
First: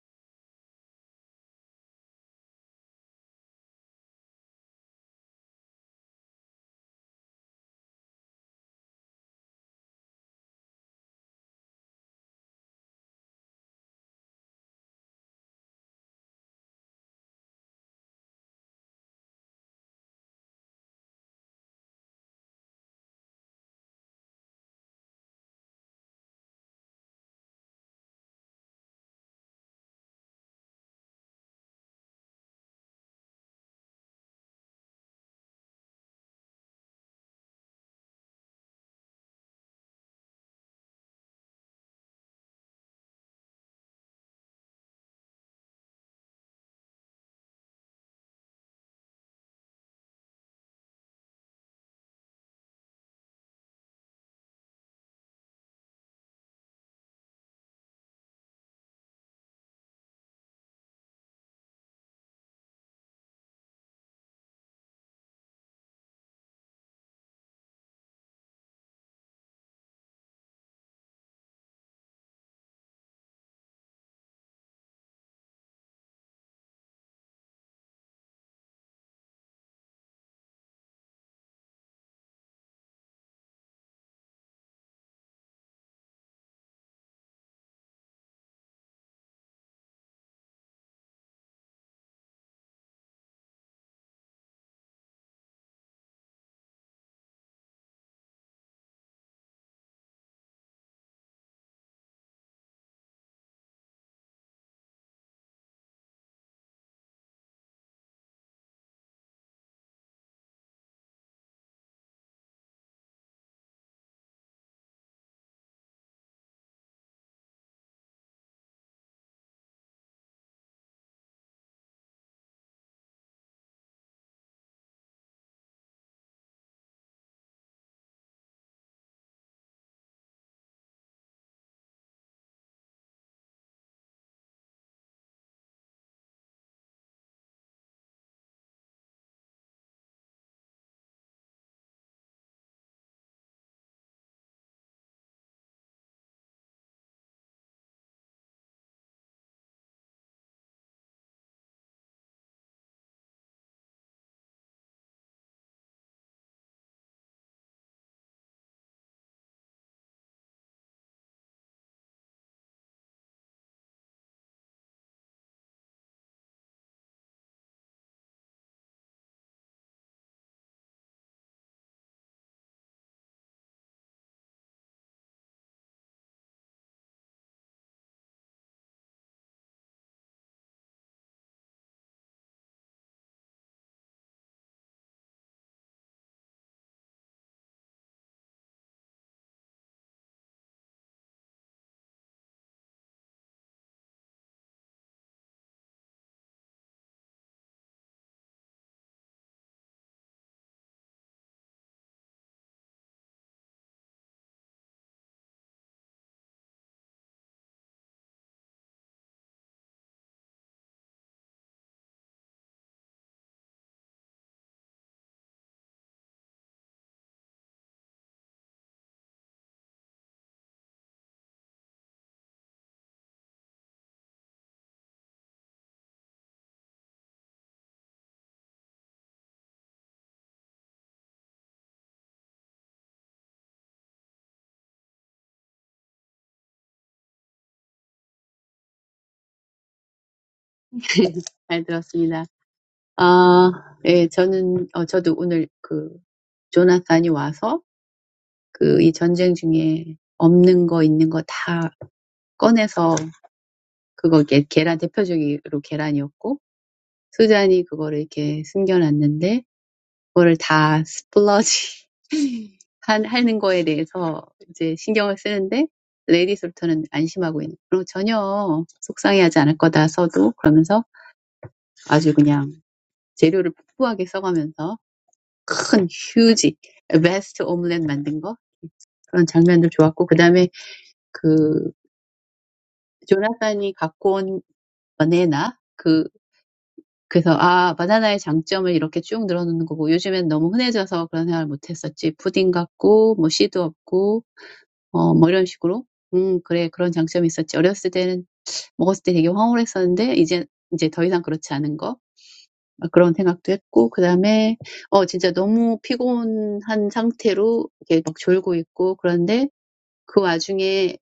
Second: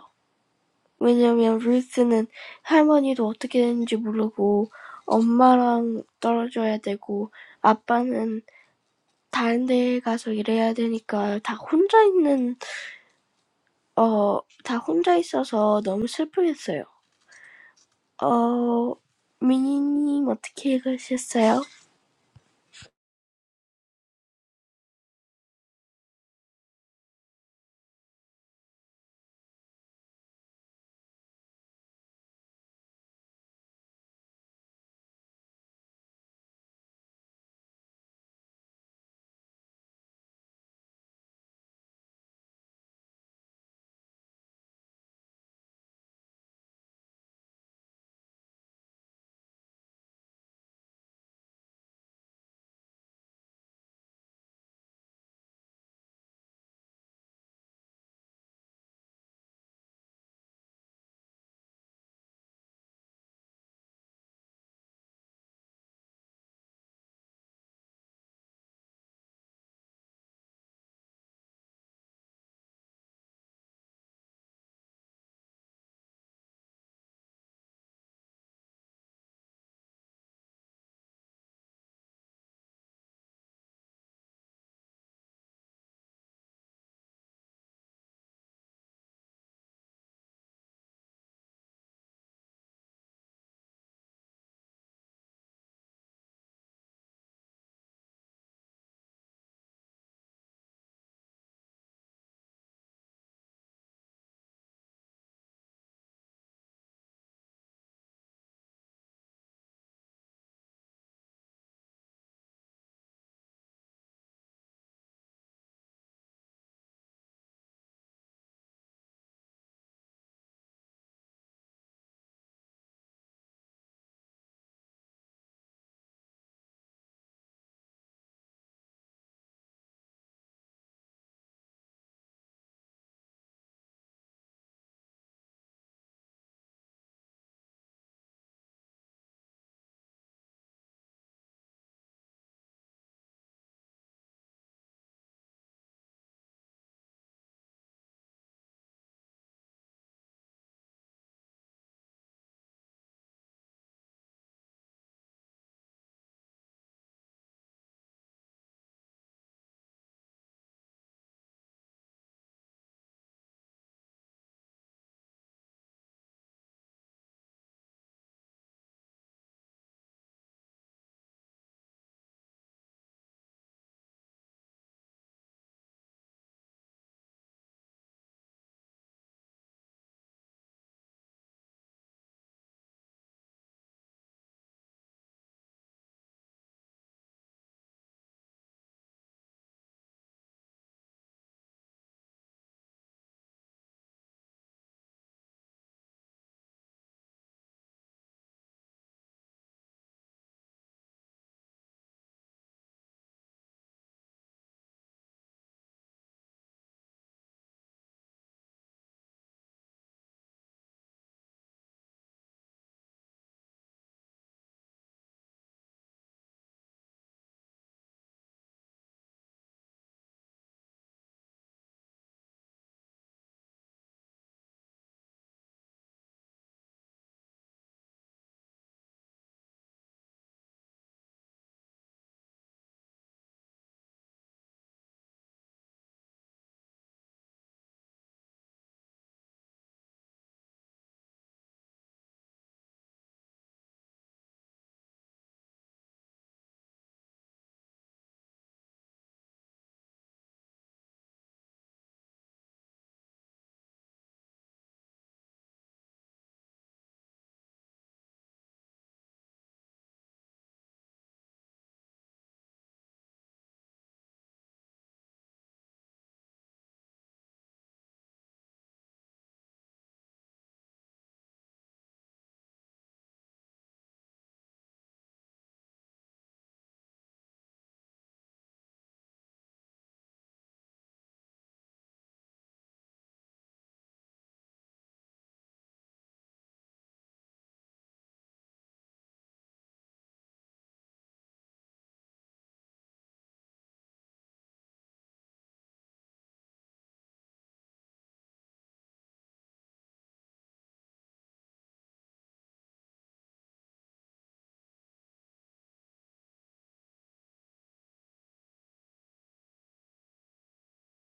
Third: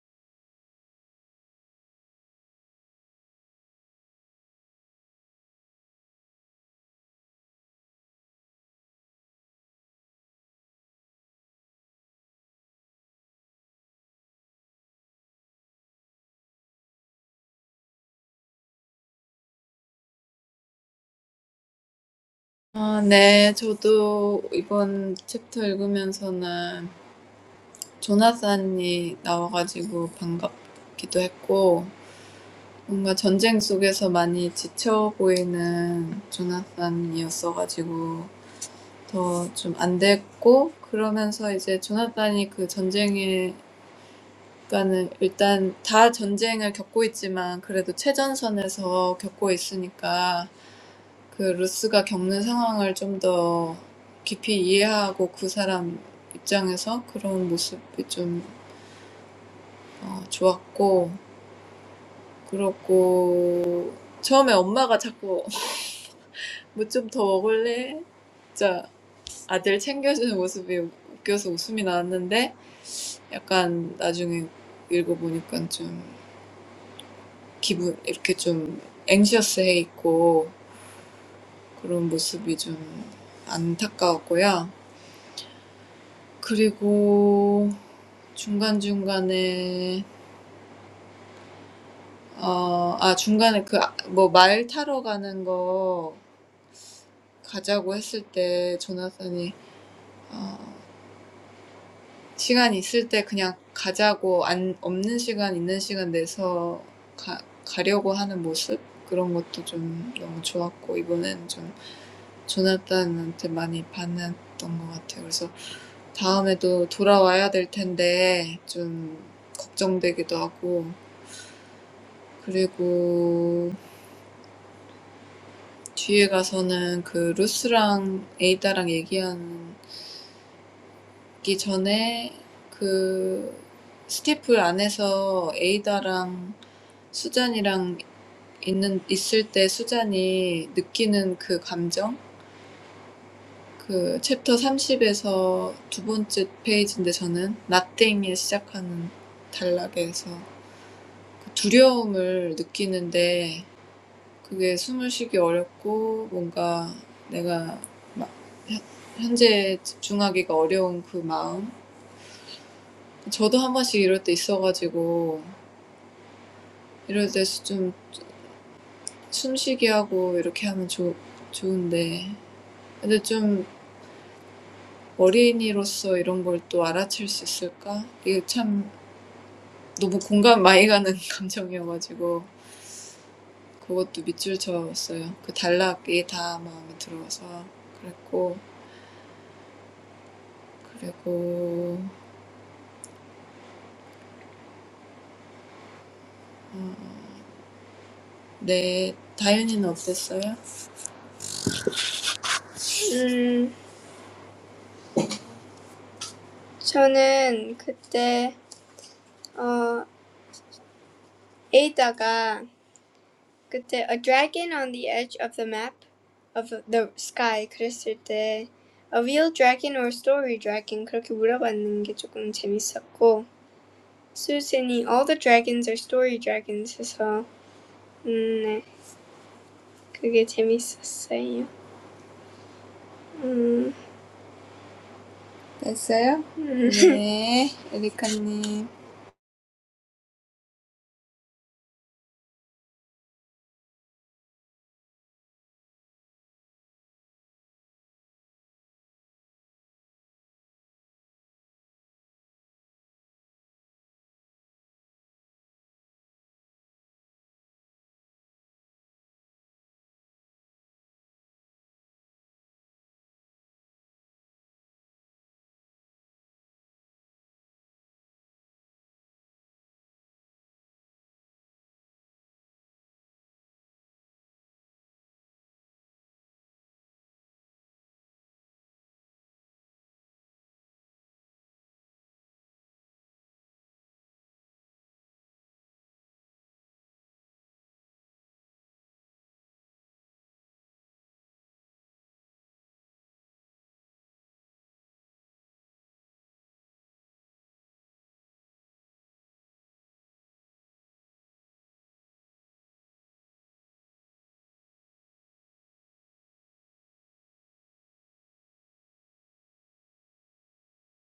왜냐면 루스는 할머니도 어떻게 되는지 모르고 엄마랑 떨어져야 되고 아빠는 다른 데 가서 일해야 되니까 다 혼자 있는 어 다 혼자 있어서 너무 슬프겠어요. 어 미니님 어떻게 읽으셨어요? 어, 네, 저도 이번 챕터 읽으면서는 조나단이 나와가지고 반갑기도 했고 뭔가 전쟁 속에서 많이 지쳐 보이는 조나단이었어가지고 더 좀 안 됐고 그러면서 이제 조나단이 그 전쟁에 그러니까는 일단 다 전쟁을 겪고 있지만 그래도 최전선에서 겪고 있으니까 그 루스가 겪는 상황을 좀 더 깊이 이해하고 그 사람 입장에서 그런 모습이 좀 어, 좋았고 그렇고 처음에 엄마가 자꾸 [laughs] 뭐 좀 더 먹을래? 진짜 아들 챙겨주는 모습이 웃겨서 웃음이 나왔는데 약간 나중에 읽어보니까 좀 기분 이렇게 좀 앵시어스해 있고 그런 모습이 좀 안타까웠고요. 그리고 중간중간에 어, 아 중간에 그 뭐 말 타러 가는 거 가자고 했을 때 조나단이 어, 시간 있을 때 그냥 가자고 안 없는 시간 있는 시간 내서 가, 가려고 하는 모습 그런 것도 좀 너무 좋았고 이번엔 좀 조나단한테 많이 반했던 것 같아요. 그래서 다음에도 돌아와야 될 텐데 좀 걱정되기도 하고 그리고 뒤에 가서는 그 루스랑 에이다랑 얘기하기 전에 그 스티플 안에서 에이다랑 수잔이랑 있는 있을 때 수잔이 느끼는 그 감정? 그 챕터 삼십에서 두 번째 페이지인데 저는 nothing에 시작하는 단락에서 그 두려움을 느끼는데 그게 숨을 쉬기 어렵고 뭔가 내가 막 현재에 집중하기가 어려운 그 마음 저도 한 번씩 이럴 때 있어가지고 이럴 때 좀 숨쉬기 하고 이렇게 하면 좋, 좋은데 근데 좀 어린이로서 이런 걸 또 알아챌 수 있을까? 이게 참 너무 공감 많이 가는 [laughs] 감정이어가지고 그것도 밑줄 쳤어요. 그 단락이 다 마음에 들어서 그랬고 그리고 네 다현이는 어땠어요? 음, 저는 그때 어 에이다가 그때 a dragon on the edge of the map of the sky 그랬을 때 a real dragon or story dragon 그렇게 물어봤는 게 조금 재밌었고 수진이 all the dragons are story dragons 해서 음, 네 그게 재밌었어요. 음, 됐어요? 음. 네, [laughs] 에리카님. 잘 들었습니다. 아, 예, 저는, 어, 저도 오늘 그, 조나단이 와서 그, 이 전쟁 중에 없는 거, 있는 거다 꺼내서 그거 게, 계란, 대표적으로 계란이었고, 수잔이 그거를 이렇게 숨겨놨는데, 그거를 다 스플러지 [laughs] 한, 하는 거에 대해서 이제 신경을 쓰는데, 레이디 솔터는 안심하고 있는, 그리고 전혀 속상해하지 않을 거다, 서도. 그러면서 아주 그냥 재료를 풍부하게 써가면서 큰 휴지 vast omelette 만든 거 그런 장면도 좋았고 그 다음에 그 조나단이 갖고 온 바나나 그 그래서 아 바나나의 장점을 이렇게 쭉 늘어놓는 거고 요즘엔 너무 흔해져서 그런 생각을 못했었지 푸딩 같고 뭐 씨도 없고 어뭐 이런 식으로 음 그래 그런 장점이 있었지 어렸을 때는 먹었을 때 되게 황홀했었는데 이제 이제 더 이상 그렇지 않은 거 막 그런 생각도 했고 그 다음에 어 진짜 너무 피곤한 상태로 이렇게 막 졸고 있고 그런데 그 와중에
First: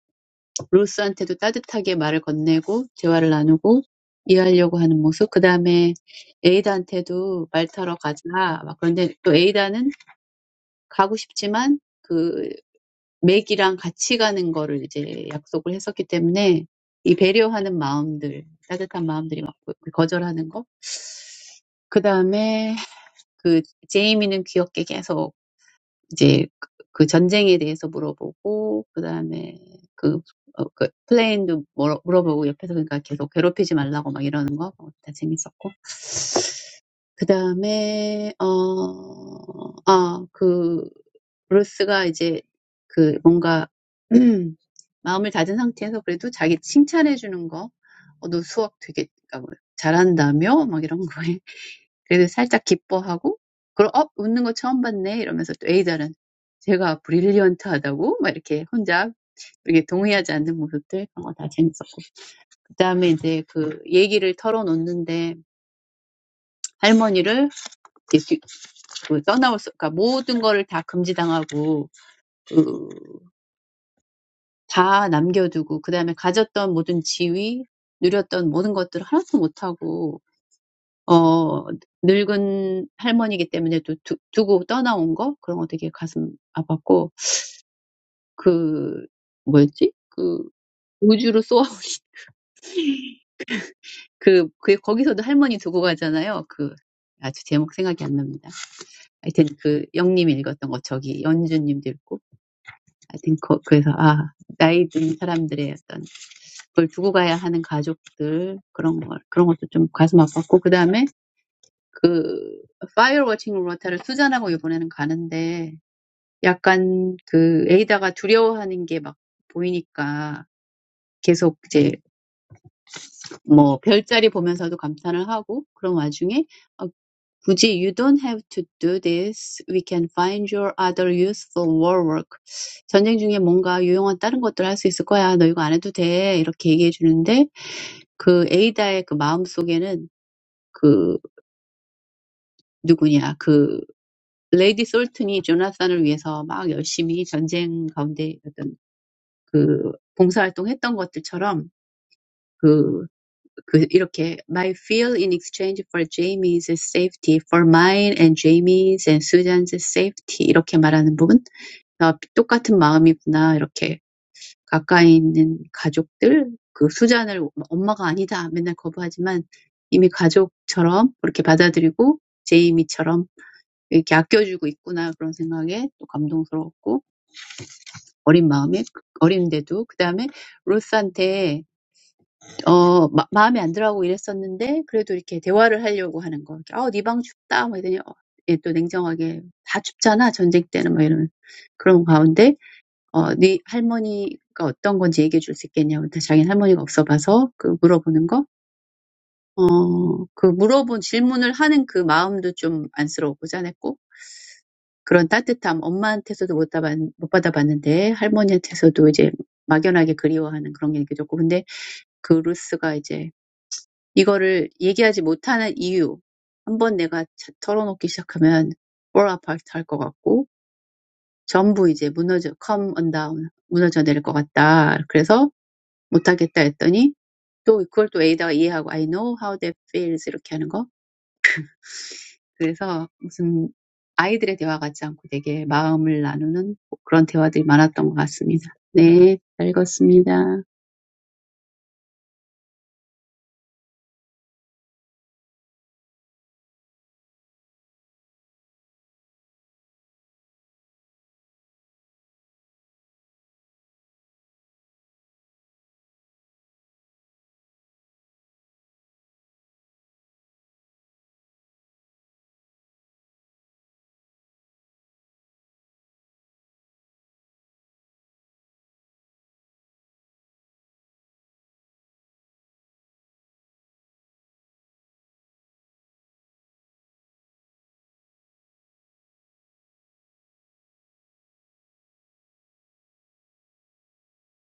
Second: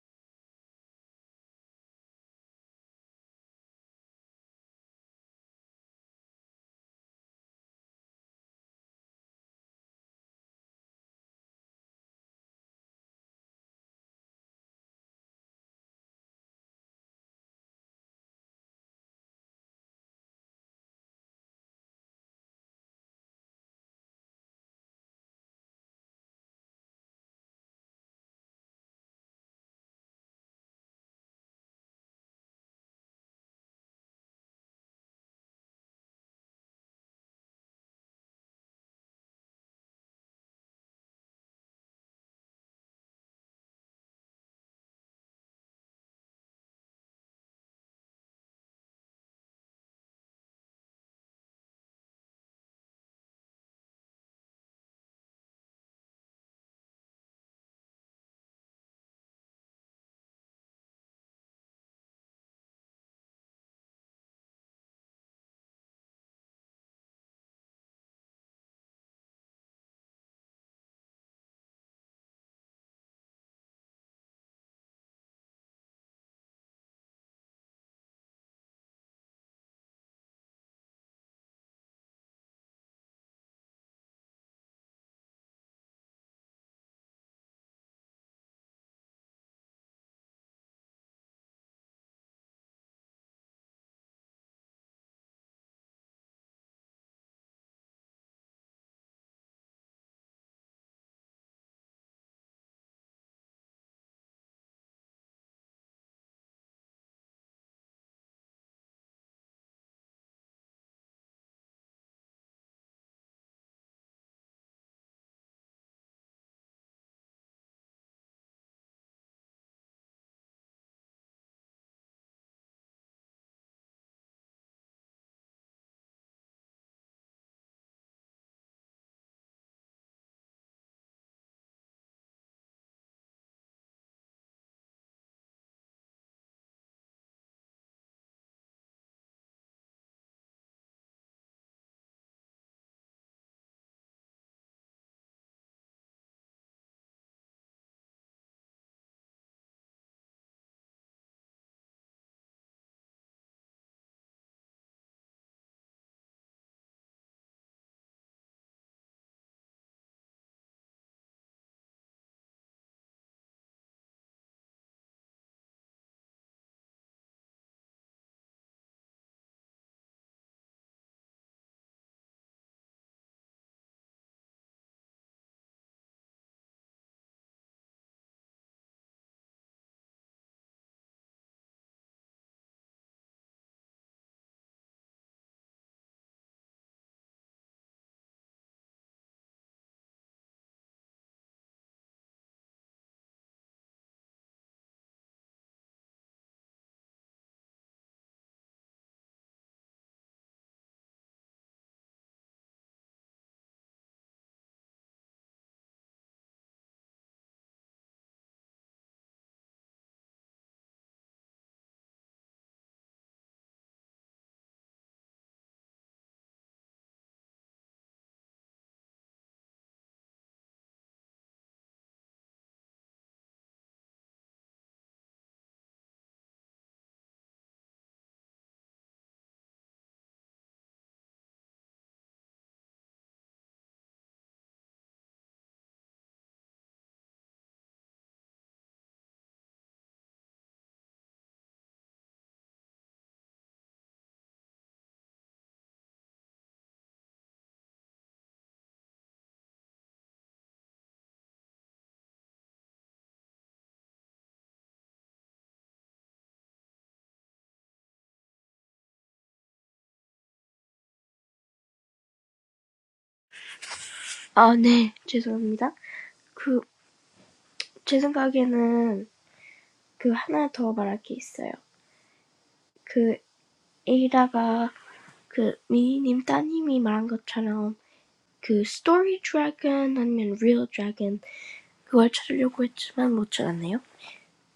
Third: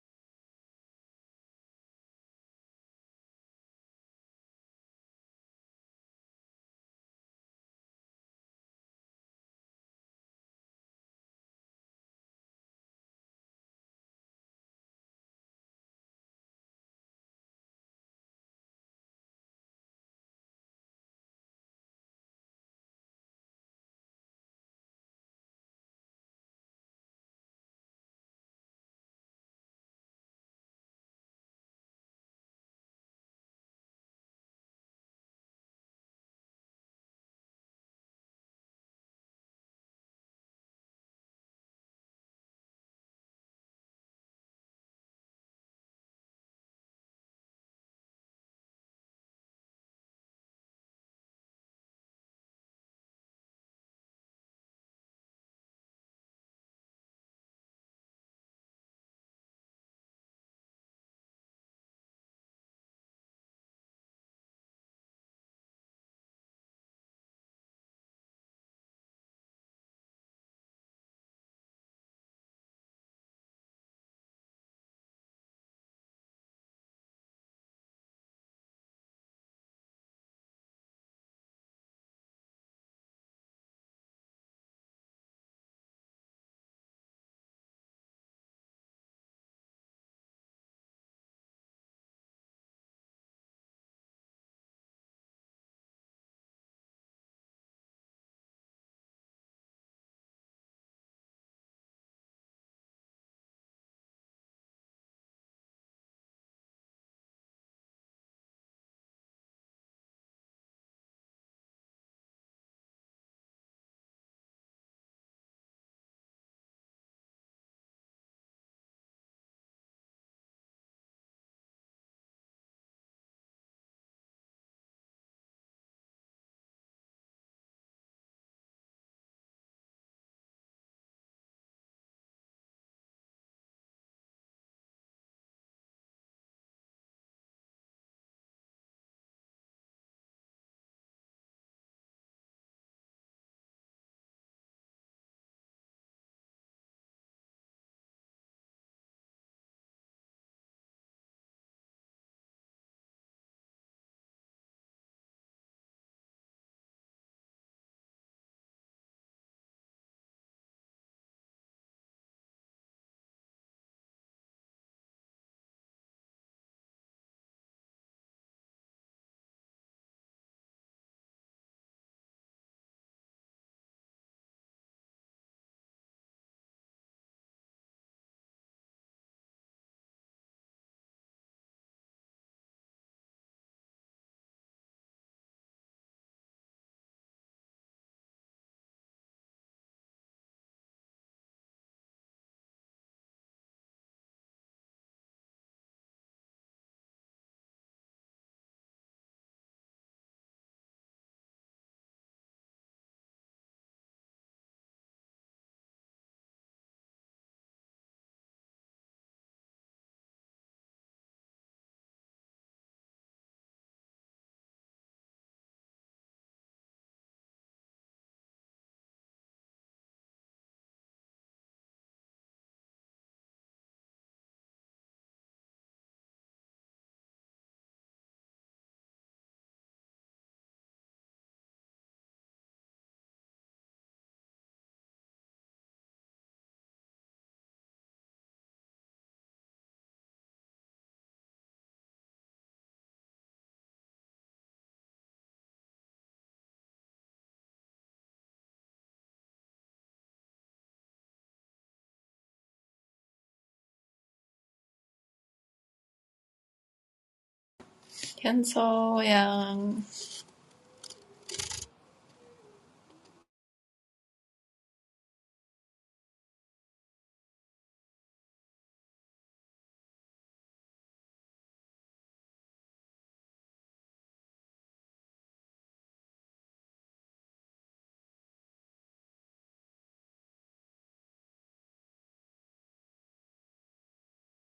로스한테도 따뜻하게 말을 건네고 대화를 나누고 이해하려고 하는 모습 그 다음에 에이다한테도 말 타러 가자 막 그런데 또 에이다는 가고 싶지만 그 맥이랑 같이 가는 거를 이제 약속을 했었기 때문에 이 배려하는 마음들 따뜻한 마음들이 막 거절하는 거그 다음에 그 제이미는 귀엽게 계속 이제 그그 전쟁에 대해서 물어보고 그다음에 그, 어, 그 플레인도 물어, 물어보고 옆에서 그러니까 계속 괴롭히지 말라고 막 이러는 거 그거 다 재밌었고 그다음에 어, 아, 그 루스가 이제 그 뭔가 [clears throat] 마음을 다진 상태에서 그래도 자기 칭찬해 주는 거, 어, 너 수학 되게 그러니까 뭐 잘한다며 막 이런 거에 그래서 살짝 기뻐하고 그럼 어 웃는 거 처음 봤네 이러면서 또 A자는 제가 브릴리언트하다고 막 이렇게 혼자 이게 동의하지 않는 모습들 그런 거다 재밌었고 그다음에 이제 그 얘기를 털어놓는데 할머니를 이렇게 뒤- 그 떠나올 수 그러니까 모든 거를 다 금지당하고 그다 남겨두고 그다음에 가졌던 모든 지위 누렸던 모든 것들을 하나도 못하고 어 늙은 할머니이기 때문에 또두 두고 떠나온 거 그런 거 되게 가슴 아팠고 그 뭐였지? 그 우주로 쏘아 [laughs] 그, 그 거기서도 할머니 두고 가잖아요. 그 아주 제목 생각이 안 납니다. 하여튼 그 영님이 읽었던 거 저기 연주님도 읽고 하여튼 거, 그래서 아 나이 든 사람들의 어떤 그걸 두고 가야 하는 가족들 그런 걸 그런 것도 좀 가슴 아팠고 그 다음에 그 파이어 워칭 로타를 수잔하고 이번에는 가는데 약간 그 에이다가 두려워하는 게막 보이니까 계속 이제 뭐 별자리 보면서도 감탄을 하고 그런 와중에 어, 굳이 you don't have to do this. We can find your other useful war work. 전쟁 중에 뭔가 유용한 다른 것들 할수 있을 거야. 너 이거 안 해도 돼. 이렇게 얘기해 주는데 그 에이다의 그 마음 속에는 그 누구냐 그 레이디 솔튼이 조나산을 위해서 막 열심히 전쟁 가운데 어떤 그 봉사활동했던 것들처럼 그, 그 이렇게 my feel in exchange for Jamie's safety, for mine and Jamie's and Susan's safety 이렇게 말하는 부분 아, 똑같은 마음이구나 이렇게 가까이 있는 가족들 그 수잔을 엄마가 아니다 맨날 거부하지만 이미 가족처럼 그렇게 받아들이고 제이미처럼 이렇게 아껴주고 있구나 그런 생각에 또 감동스러웠고 어린 마음에 어린데도 그 다음에 로스한테 어, 마, 마음에 안 들어하고 이랬었는데 그래도 이렇게 대화를 하려고 하는 거. 이렇게, 아, 네방 춥다. 뭐 이러니 어, 예, 또 냉정하게 다 춥잖아. 전쟁 때는 뭐 이런 그런 가운데 어, 네 할머니가 어떤 건지 얘기해 줄 수 있겠냐고 다 자기는 할머니가 없어 봐서 그 물어보는 거. 어, 그 물어본 질문을 하는 그 마음도 좀 안쓰럽고 짠했고 그런 따뜻함 엄마한테서도 못, 받아, 못 받아봤는데 할머니한테서도 이제 막연하게 그리워하는 그런 게 느껴졌고 근데 그 루스가 이제 이거를 얘기하지 못하는 이유. 한번 내가 자- 털어놓기 시작하면 fall apart 할것 같고, 전부 이제 무너져, come undone, 무너져 내릴 것 같다. 그래서 못하겠다 했더니, 또 그걸 또 에이다가 이해하고, I know how that feels 이렇게 하는 거. 그래서 무슨 아이들의 대화 같지 않고 되게 마음을 나누는 그런 대화들이 많았던 것 같습니다. 네, 잘 읽었습니다. 현서 양. 아, 네. 죄송합니다. 그, 제 생각에는 그 하나 더 말할 게 있어요. 그 에다가 그 미니님 따님이 말한 것처럼 그 스토리 드래곤 아니면 리얼 드래곤 그걸 찾으려고 했지만 못 찾았네요.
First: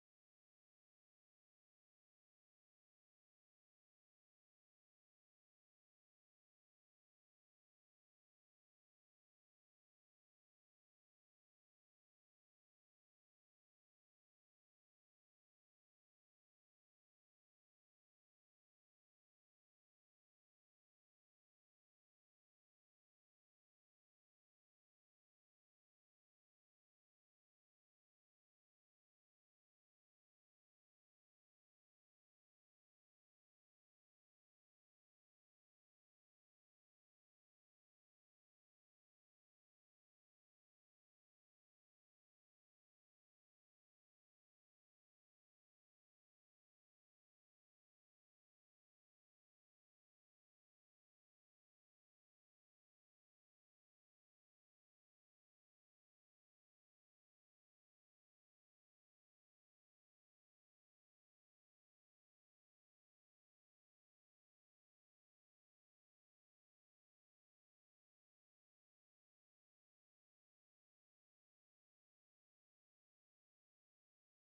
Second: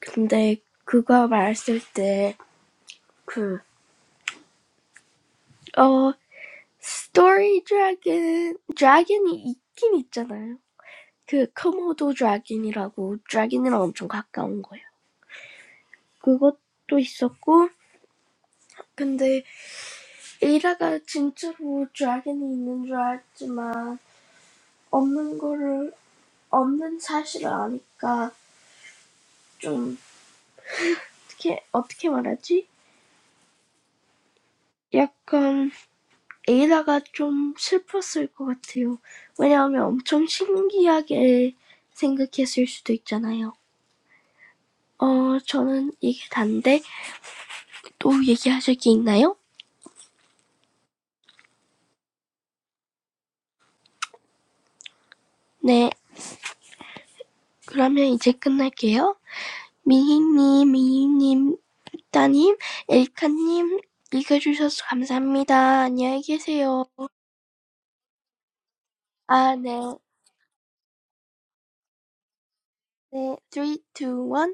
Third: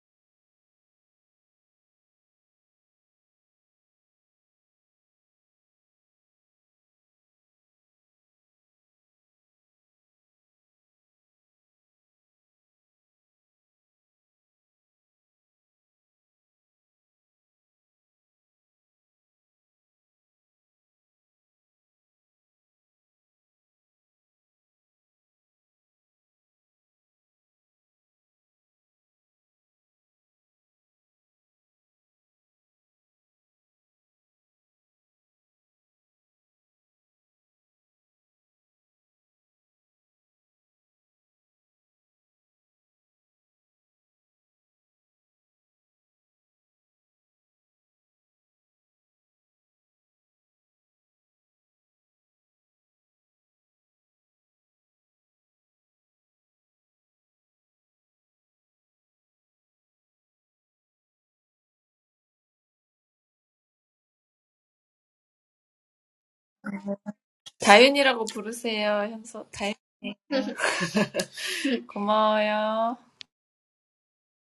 근데 그거 말했을 때그어 스토리 드래곤 드래곤이 있긴 있잖아요. 그 커모도 드래곤이라고 드래곤이랑 엄청 가까운 거예요. 그것도 있었고 근데 에다가 진짜로 드래곤이 있는 줄 알았지만 없는 거를 없는 사실을 아니까 좀 어떻게 어떻게 말하지? 약간 에이라가 좀 슬펐을 것 같아요. 왜냐하면 엄청 신기하게 생각했을 수도 있잖아요. 어, 저는 이게 단데 또 얘기하실 게 있나요? 네, 그러면 이제 끝날게요. 미희님, 미희님, 따님, 엘카님 읽어주셔서 감사합니다. 안녕히 계세요. 다윤이라고 부르세요, 현서. 아, 네. 다윤, 고마워요. 네, three, two one.